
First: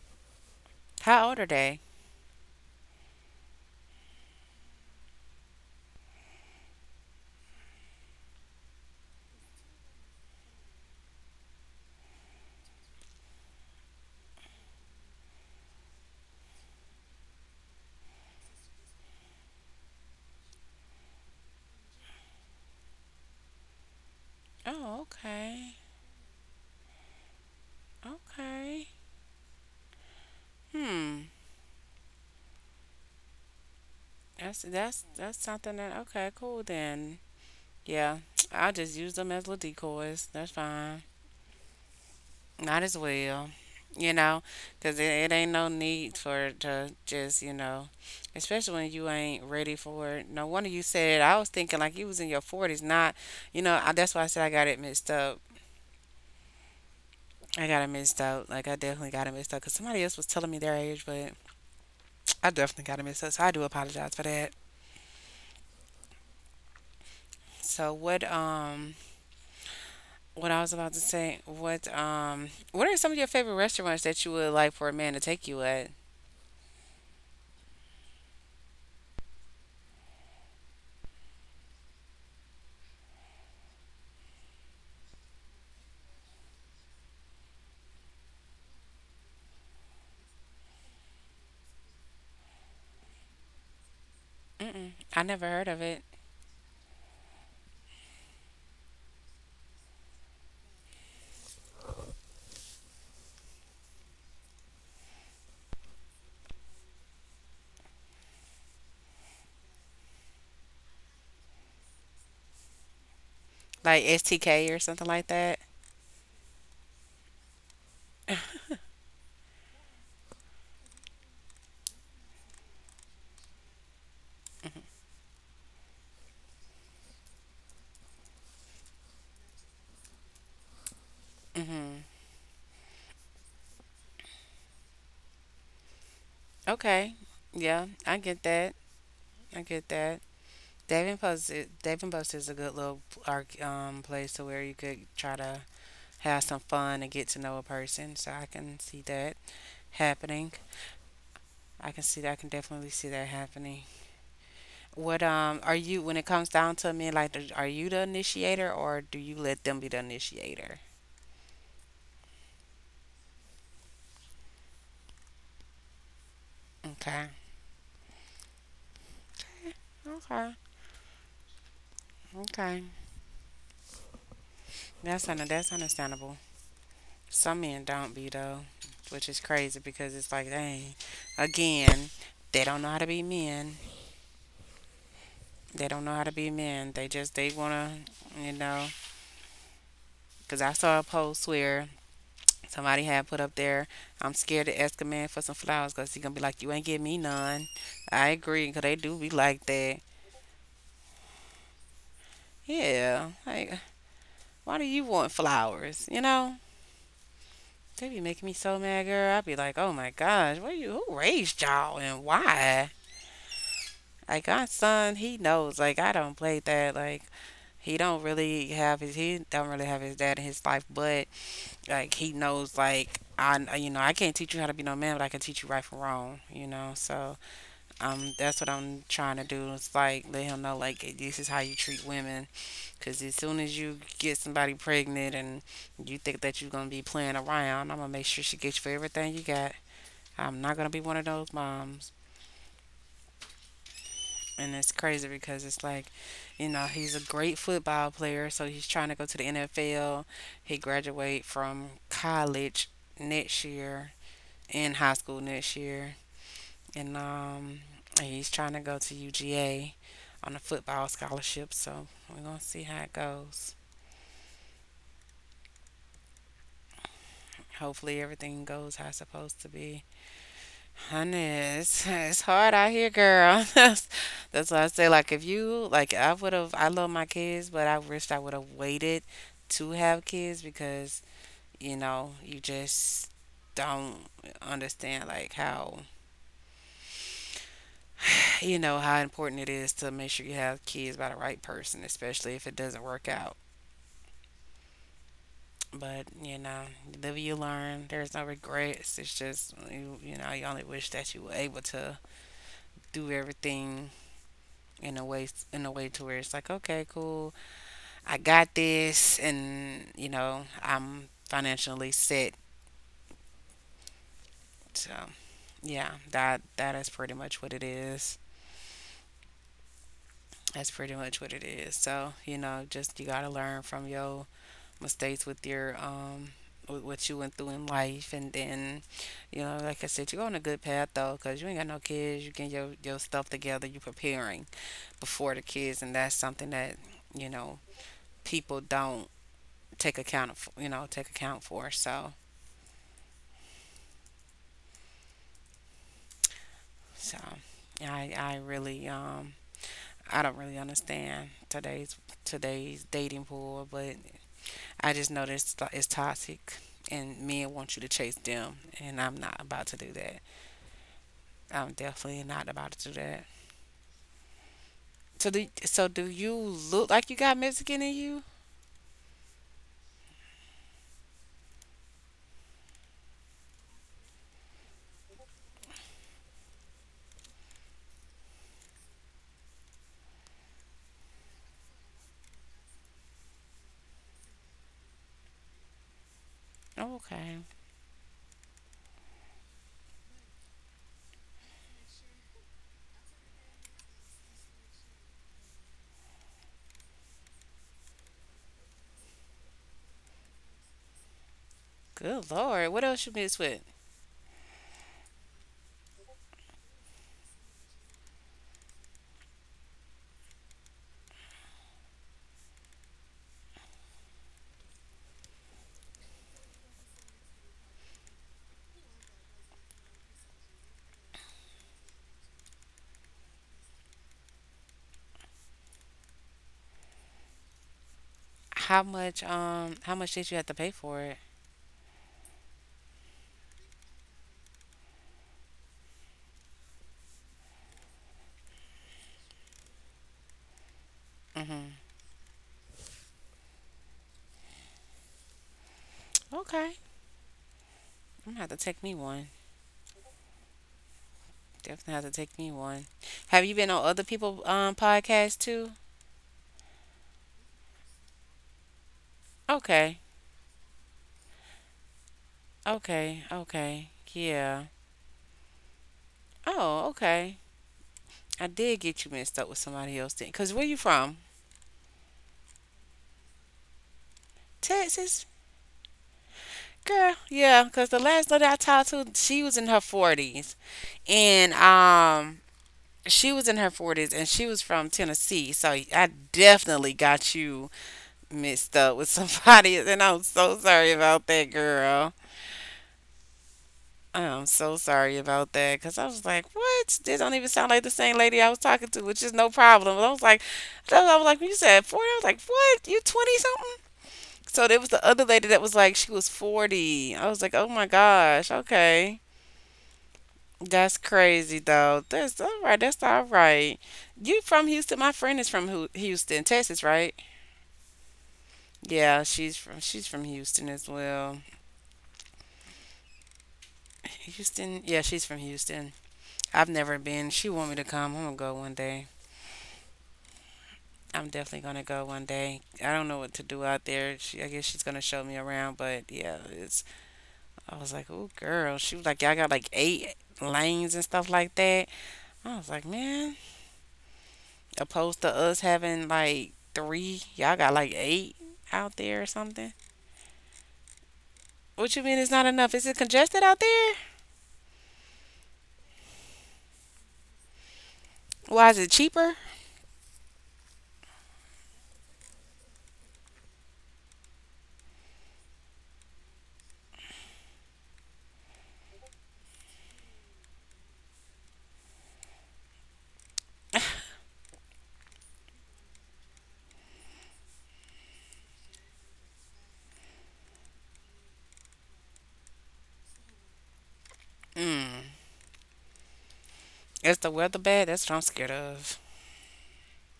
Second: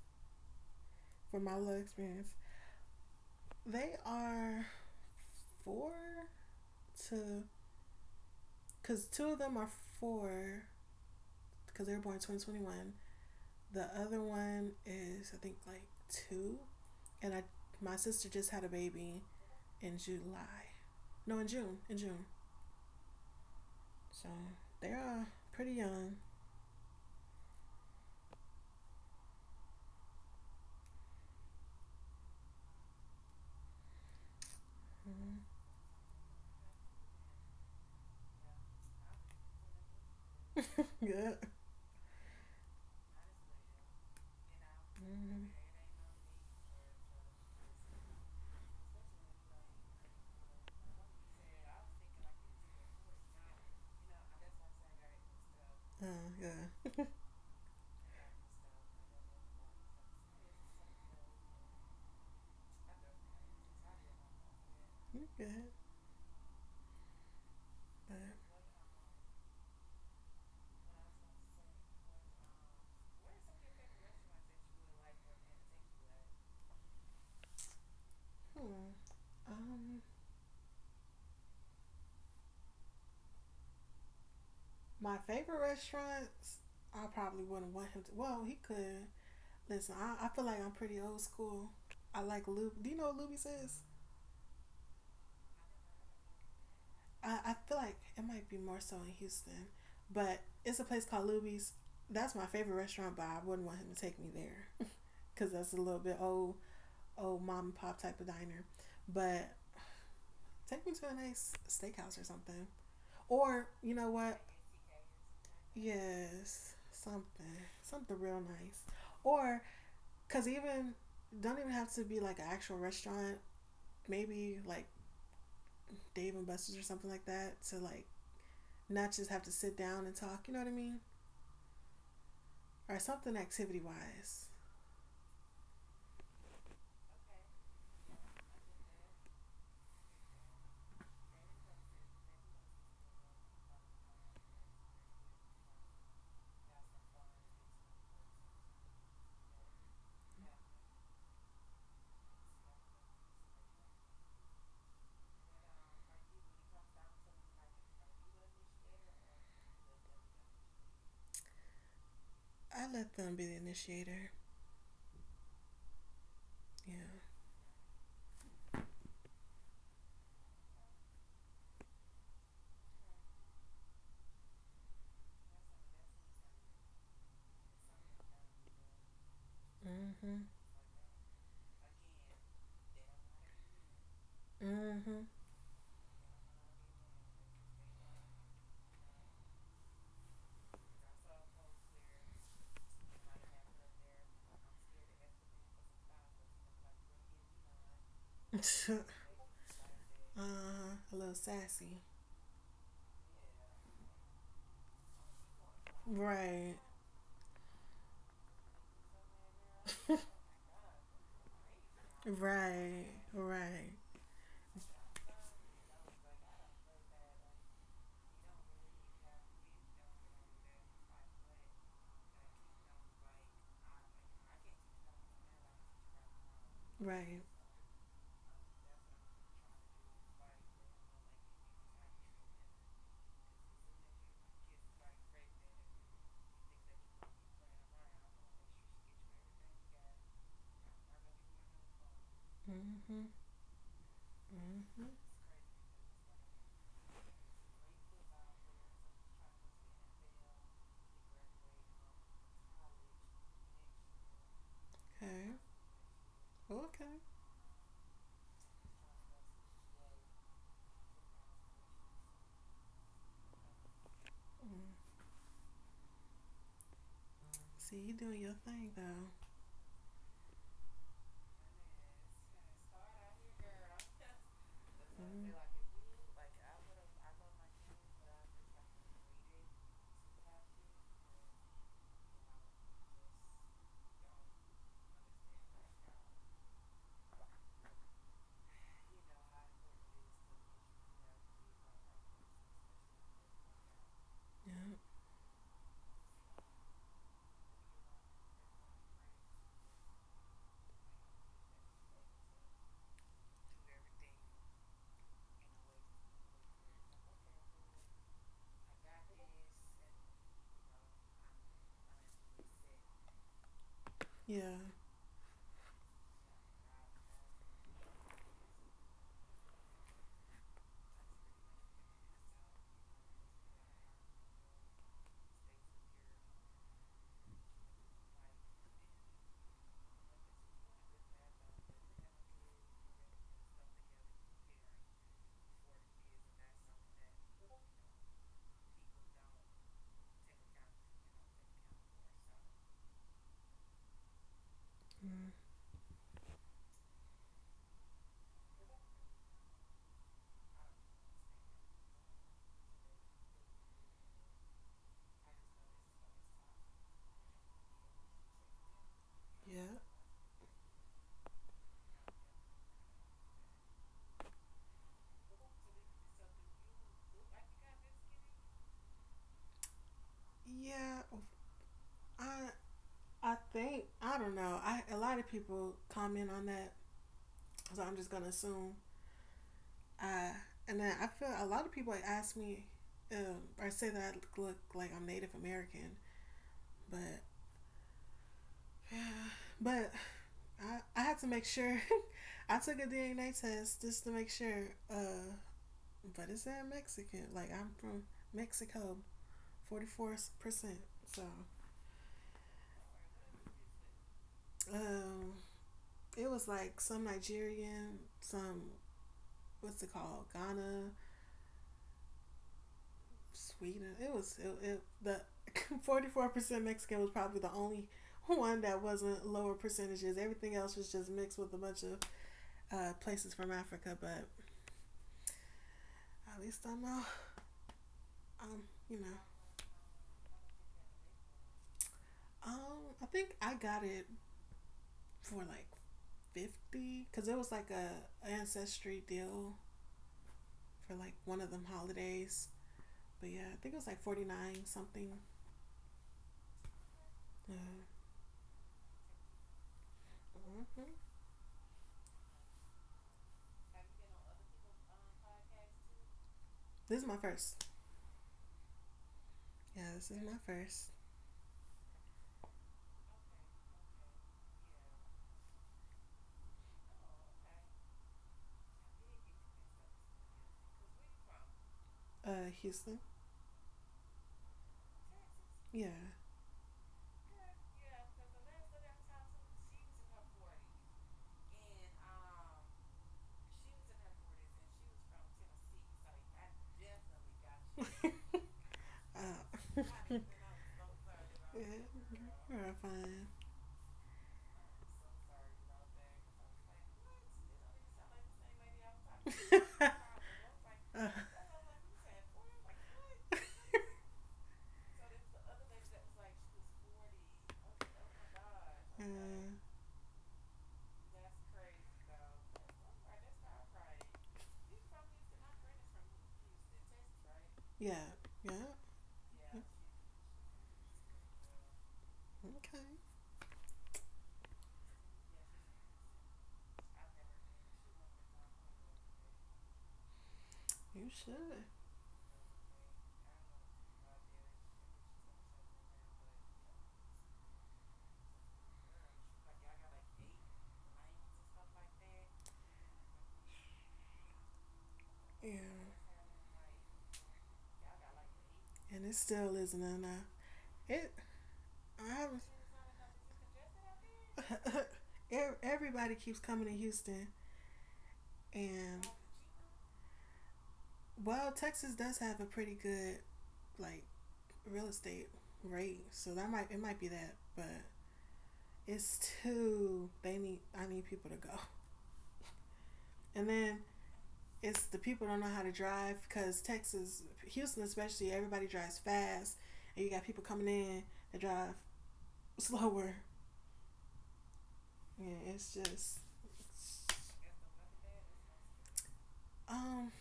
Speaker 1: How old
Speaker 2: for
Speaker 1: are
Speaker 2: my little
Speaker 1: they?
Speaker 2: experience. They are four to, cause two of them are four, cause they were born 2021. The other one is I think like two, and I my sister just had a baby in July. No, in June. In June. So they
Speaker 1: Oh,
Speaker 2: are pretty
Speaker 1: okay,
Speaker 2: young.
Speaker 1: okay. Hmm. That's that's
Speaker 2: Mhm.
Speaker 1: that's something that okay, cool then. Yeah, I'll just use them as little decoys. That's fine.
Speaker 2: Good.
Speaker 1: Might as well, you know, 'cause it
Speaker 2: Mm.
Speaker 1: ain't no need for it to just, you know, especially when you ain't ready for it. No wonder you said I was thinking like you was in your forties, not, you know. I, that's why I said I got it mixed up.
Speaker 2: Oh, good.
Speaker 1: I got it mixed up. Like I definitely got it mixed up 'cause somebody else was telling me their age, but I definitely got it mixed up. So I do apologize for that.
Speaker 2: You're good.
Speaker 1: So
Speaker 2: But,
Speaker 1: what I was about to say, what are some of your favorite restaurants that you would like for a man to take you at?
Speaker 2: hmm. Um, my favorite restaurants, I probably wouldn't want him to. Well, he could. Listen, I feel like I'm pretty old school. I like Luby. Do you know what Luby's is?
Speaker 1: I never heard of
Speaker 2: I feel like it might be more so in Houston, but it's a place called Luby's. That's my favorite restaurant, but I wouldn't want him to take me there because that's a little bit old, old mom and pop type of diner. But Take me to a nice steakhouse or something. Or you
Speaker 1: Like
Speaker 2: know what?
Speaker 1: STK or something like that.
Speaker 2: Yes, something real nice. Or cause even don't even have to be like an actual restaurant. Maybe like Dave and Buster's or something like that to like not just have to sit down and talk. You know what I mean?
Speaker 1: Hmm.
Speaker 2: Or something activity wise.
Speaker 1: Okay. Yeah, I get that. I get that. Dave Post, Davenport, Post is a good little place to where you could try to have some fun and get to know a person. So I can see that happening. I can see that. I can definitely see that happening. What are you when it comes down to me? Like, are you the initiator or do you let them be the initiator?
Speaker 2: I let them be the initiator. Yeah.
Speaker 1: Okay. Okay. Okay. That's understandable. Some men don't be though, which is crazy because it's
Speaker 2: Mm-hmm.
Speaker 1: like, dang, again, they don't know how to be men.
Speaker 2: Mm-hmm.
Speaker 1: They don't know how to be men. They wanna, you know. Cause I saw a post where somebody had put up there, I'm scared to ask a man for some flowers, cause he gonna be like, you ain't give me none. I agree, cause they do be like that.
Speaker 2: Uh, a little sassy.
Speaker 1: Yeah, like why do you want flowers? You know.
Speaker 2: Right.
Speaker 1: They be making me so mad, girl. I be like, oh my gosh, what you? Who raised y'all and why?
Speaker 2: Right, right,
Speaker 1: Like my son, he knows. Like I don't play that. Like he don't really have his dad in his life, but like he knows. Like I you know I can't teach you how to be no man, but I can teach you right from wrong. You know, so
Speaker 2: right.
Speaker 1: that's what I'm trying to do. It's like let him know like this is how you treat women. Cause as soon as you get somebody pregnant and you think that you're gonna be playing around, I'm gonna make sure she gets you for everything you got. I'm not gonna be one of those moms.
Speaker 2: Mm-hmm.
Speaker 1: And it's
Speaker 2: Mm-hmm.
Speaker 1: crazy because it's like, you know, he's a great football player, so he's trying to go to the NFL. He graduate from college next year, in high school
Speaker 2: Okay.
Speaker 1: next year,
Speaker 2: Well, okay.
Speaker 1: and he's trying to go to UGA on a football scholarship. So we're gonna see how it goes.
Speaker 2: Mm. See, you
Speaker 1: Hopefully,
Speaker 2: doing your
Speaker 1: everything
Speaker 2: thing
Speaker 1: goes how it's
Speaker 2: though.
Speaker 1: supposed to be. Honey, it's hard out here, girl. That's why I say, like,
Speaker 2: Mm.
Speaker 1: if you, like, I love my kids, but I wished I would have waited to have kids because, you know, you just don't understand, like, how, you know, how important it is to make sure you have kids by the right person, especially if it doesn't work out. But, you know, you live and you learn. There's no regrets. It's just, you only wish that you were able to do everything in a way in a way to where it's like, okay, cool, I got this, and I'm financially set.
Speaker 2: Yeah. Yeah.
Speaker 1: So, yeah, that is pretty much what it is. That's pretty much what it is. So just you got to learn from your mistakes with what you went through in life. And then like I said, you're on a good path, though, because you ain't got no kids. You getting your stuff together. You preparing before the kids. And that's something that you know people don't take account for, take account for. So
Speaker 2: Mm.
Speaker 1: so yeah, I really I don't really understand today's dating pool, but I just know it's toxic. And men want you to chase them, and I'm not about
Speaker 2: Yeah.
Speaker 1: to do that. I'm definitely not about to do that. So do you look like you got Mexican in you?
Speaker 2: Yeah. I I think I don't know. I a lot of people comment on that, so I'm just gonna assume. Uh, and then I feel a lot of people ask me or say that I look like I'm Native American, but
Speaker 1: Okay.
Speaker 2: but I had to make sure I took a DNA test just to make sure. But it's that Mexican? Like I'm from Mexico, 44%. So
Speaker 1: Good lord. What else you mixed with?
Speaker 2: um, it was like some Nigerian, some what's it called, Ghana, Sweden. It was it, it, the 44% Mexican was probably the only one that wasn't lower percentages. Everything else was just mixed with a bunch of places from Africa. But at least I know, um, you know,
Speaker 1: How much did you have to pay for it?
Speaker 2: I think I got it for like 50 because it was like a ancestry deal for like one of them
Speaker 1: Mhm.
Speaker 2: holidays. But yeah, I think it was like 49 something.
Speaker 1: Okay.
Speaker 2: Uh,
Speaker 1: I'm gonna have to take me one.
Speaker 2: mm-hmm.
Speaker 1: Definitely have to take me one. Have you been on other people podcasts too?
Speaker 2: This is my first. Yeah,
Speaker 1: Okay.
Speaker 2: this is my first.
Speaker 1: Okay. Okay. Yeah. Oh, okay. I did get you mixed up with somebody else then. Cause where you from?
Speaker 2: Houston.
Speaker 1: Texas?
Speaker 2: Yeah.
Speaker 1: Girl, yeah, cause the last lady I talked to, she was in her 40s. And she was in her 40s and she was from Tennessee. So I definitely got you mixed up with
Speaker 2: Uh,
Speaker 1: somebody and
Speaker 2: yeah,
Speaker 1: I'm so sorry about that, girl.
Speaker 2: you're fine.
Speaker 1: I'm so sorry about that because I was like, what? This don't even sound like the same lady I was talking to, which is no problem. But I was like,
Speaker 2: Uh, uh,
Speaker 1: I was like, when you said 40, I was like, what? You 20 something? So there was the other lady that was like, she was 40. I was like, oh my gosh, okay. That's crazy though. That's all right. That's all right. You from Houston? My friend is from Houston, Texas, right?
Speaker 2: yeah, yeah.
Speaker 1: Yeah, she's from Houston as well.
Speaker 2: Okay,
Speaker 1: Houston? Yeah, she's from Houston. I've never been. She want me to come. I'm gonna go one day.
Speaker 2: you
Speaker 1: I'm definitely
Speaker 2: should.
Speaker 1: gonna go one day. I don't know what to do out there. She, I guess she's gonna show me around, but yeah, it's. I was like, "Ooh, girl," she was like, "Y'all got like eight lanes and stuff like that." I was like, "Man," opposed to
Speaker 2: Yeah.
Speaker 1: us having like three, y'all got like eight out
Speaker 2: And it
Speaker 1: there or
Speaker 2: still
Speaker 1: something.
Speaker 2: isn't enough. It.
Speaker 1: What you mean it's
Speaker 2: I'm.
Speaker 1: not enough? Is it congested out there?
Speaker 2: Everybody keeps coming to Houston,
Speaker 1: Why is it
Speaker 2: and
Speaker 1: cheaper?
Speaker 2: well, Texas does have a pretty good like real estate rate, so that might it might be that, but it's too. they need. I need people to go, and then it's the people don't know how to drive because Texas, Houston especially, everybody drives fast, and you got people coming in that drive slower. Yeah, it's just
Speaker 1: Is the weather bad? That's what I'm scared of.
Speaker 2: um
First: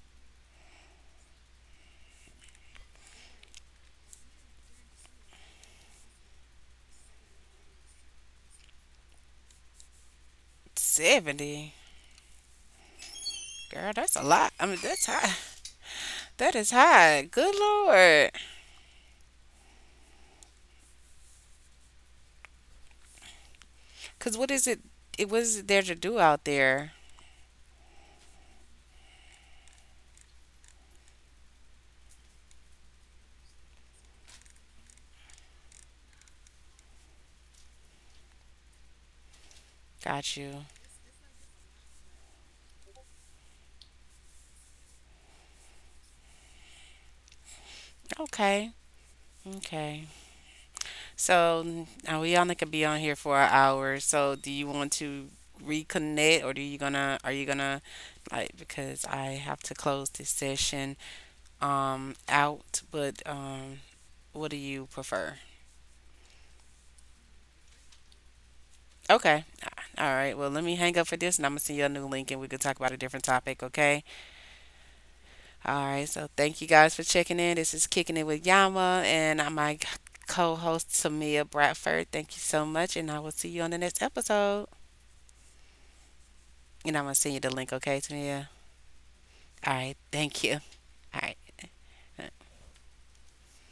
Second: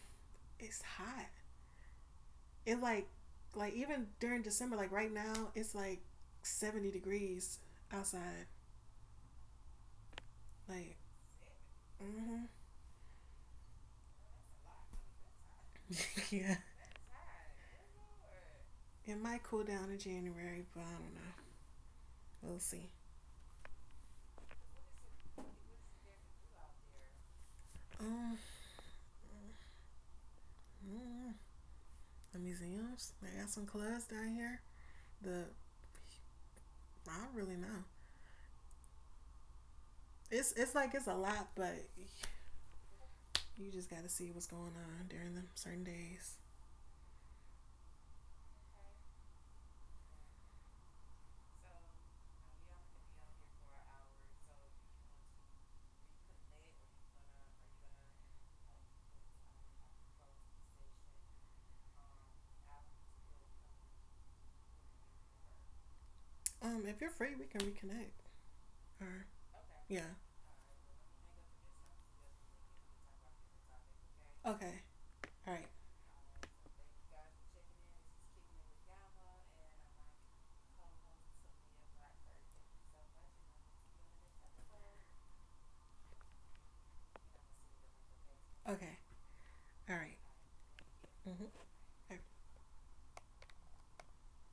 Speaker 2: it's hot. It like even during December, like right now, it's like 70 degrees outside. Like,
Speaker 1: 70,
Speaker 2: mm-hmm.
Speaker 1: girl, that's a lot. I mean, that's high. That
Speaker 2: Yeah.
Speaker 1: is high. Good lord.
Speaker 2: It might cool down in January, but I don't know. We'll see.
Speaker 1: Cause what is it? It was there to do out there.
Speaker 2: Um, mm, the museums. They got some clubs down here. The I don't really know.
Speaker 1: Got
Speaker 2: It's
Speaker 1: you.
Speaker 2: it's like it's a lot, but you just got to see what's going on during them certain days.
Speaker 1: Okay. Okay. So now we only could be on here for an hour. So do you want to reconnect, or do you gonna? Are you gonna like? Because I have to close this session out. But what do you prefer?
Speaker 2: If you're free, we can reconnect. Or
Speaker 1: Okay.
Speaker 2: yeah.
Speaker 1: All right. Well, let me hang up for this, and I'm gonna send you a new link, and we could talk about a different topic. Okay.
Speaker 2: Okay. All right.
Speaker 1: All right, so thank you guys for checking in. This is Kicking It with Yama and I'm my co host, Tamia Bradford. Thank you so much, and I will see you on the next episode. And I'm going to send you the link, okay, Tamia?
Speaker 2: Okay.
Speaker 1: All
Speaker 2: All
Speaker 1: right,
Speaker 2: right.
Speaker 1: thank you. All right.
Speaker 2: Mhm. Okay.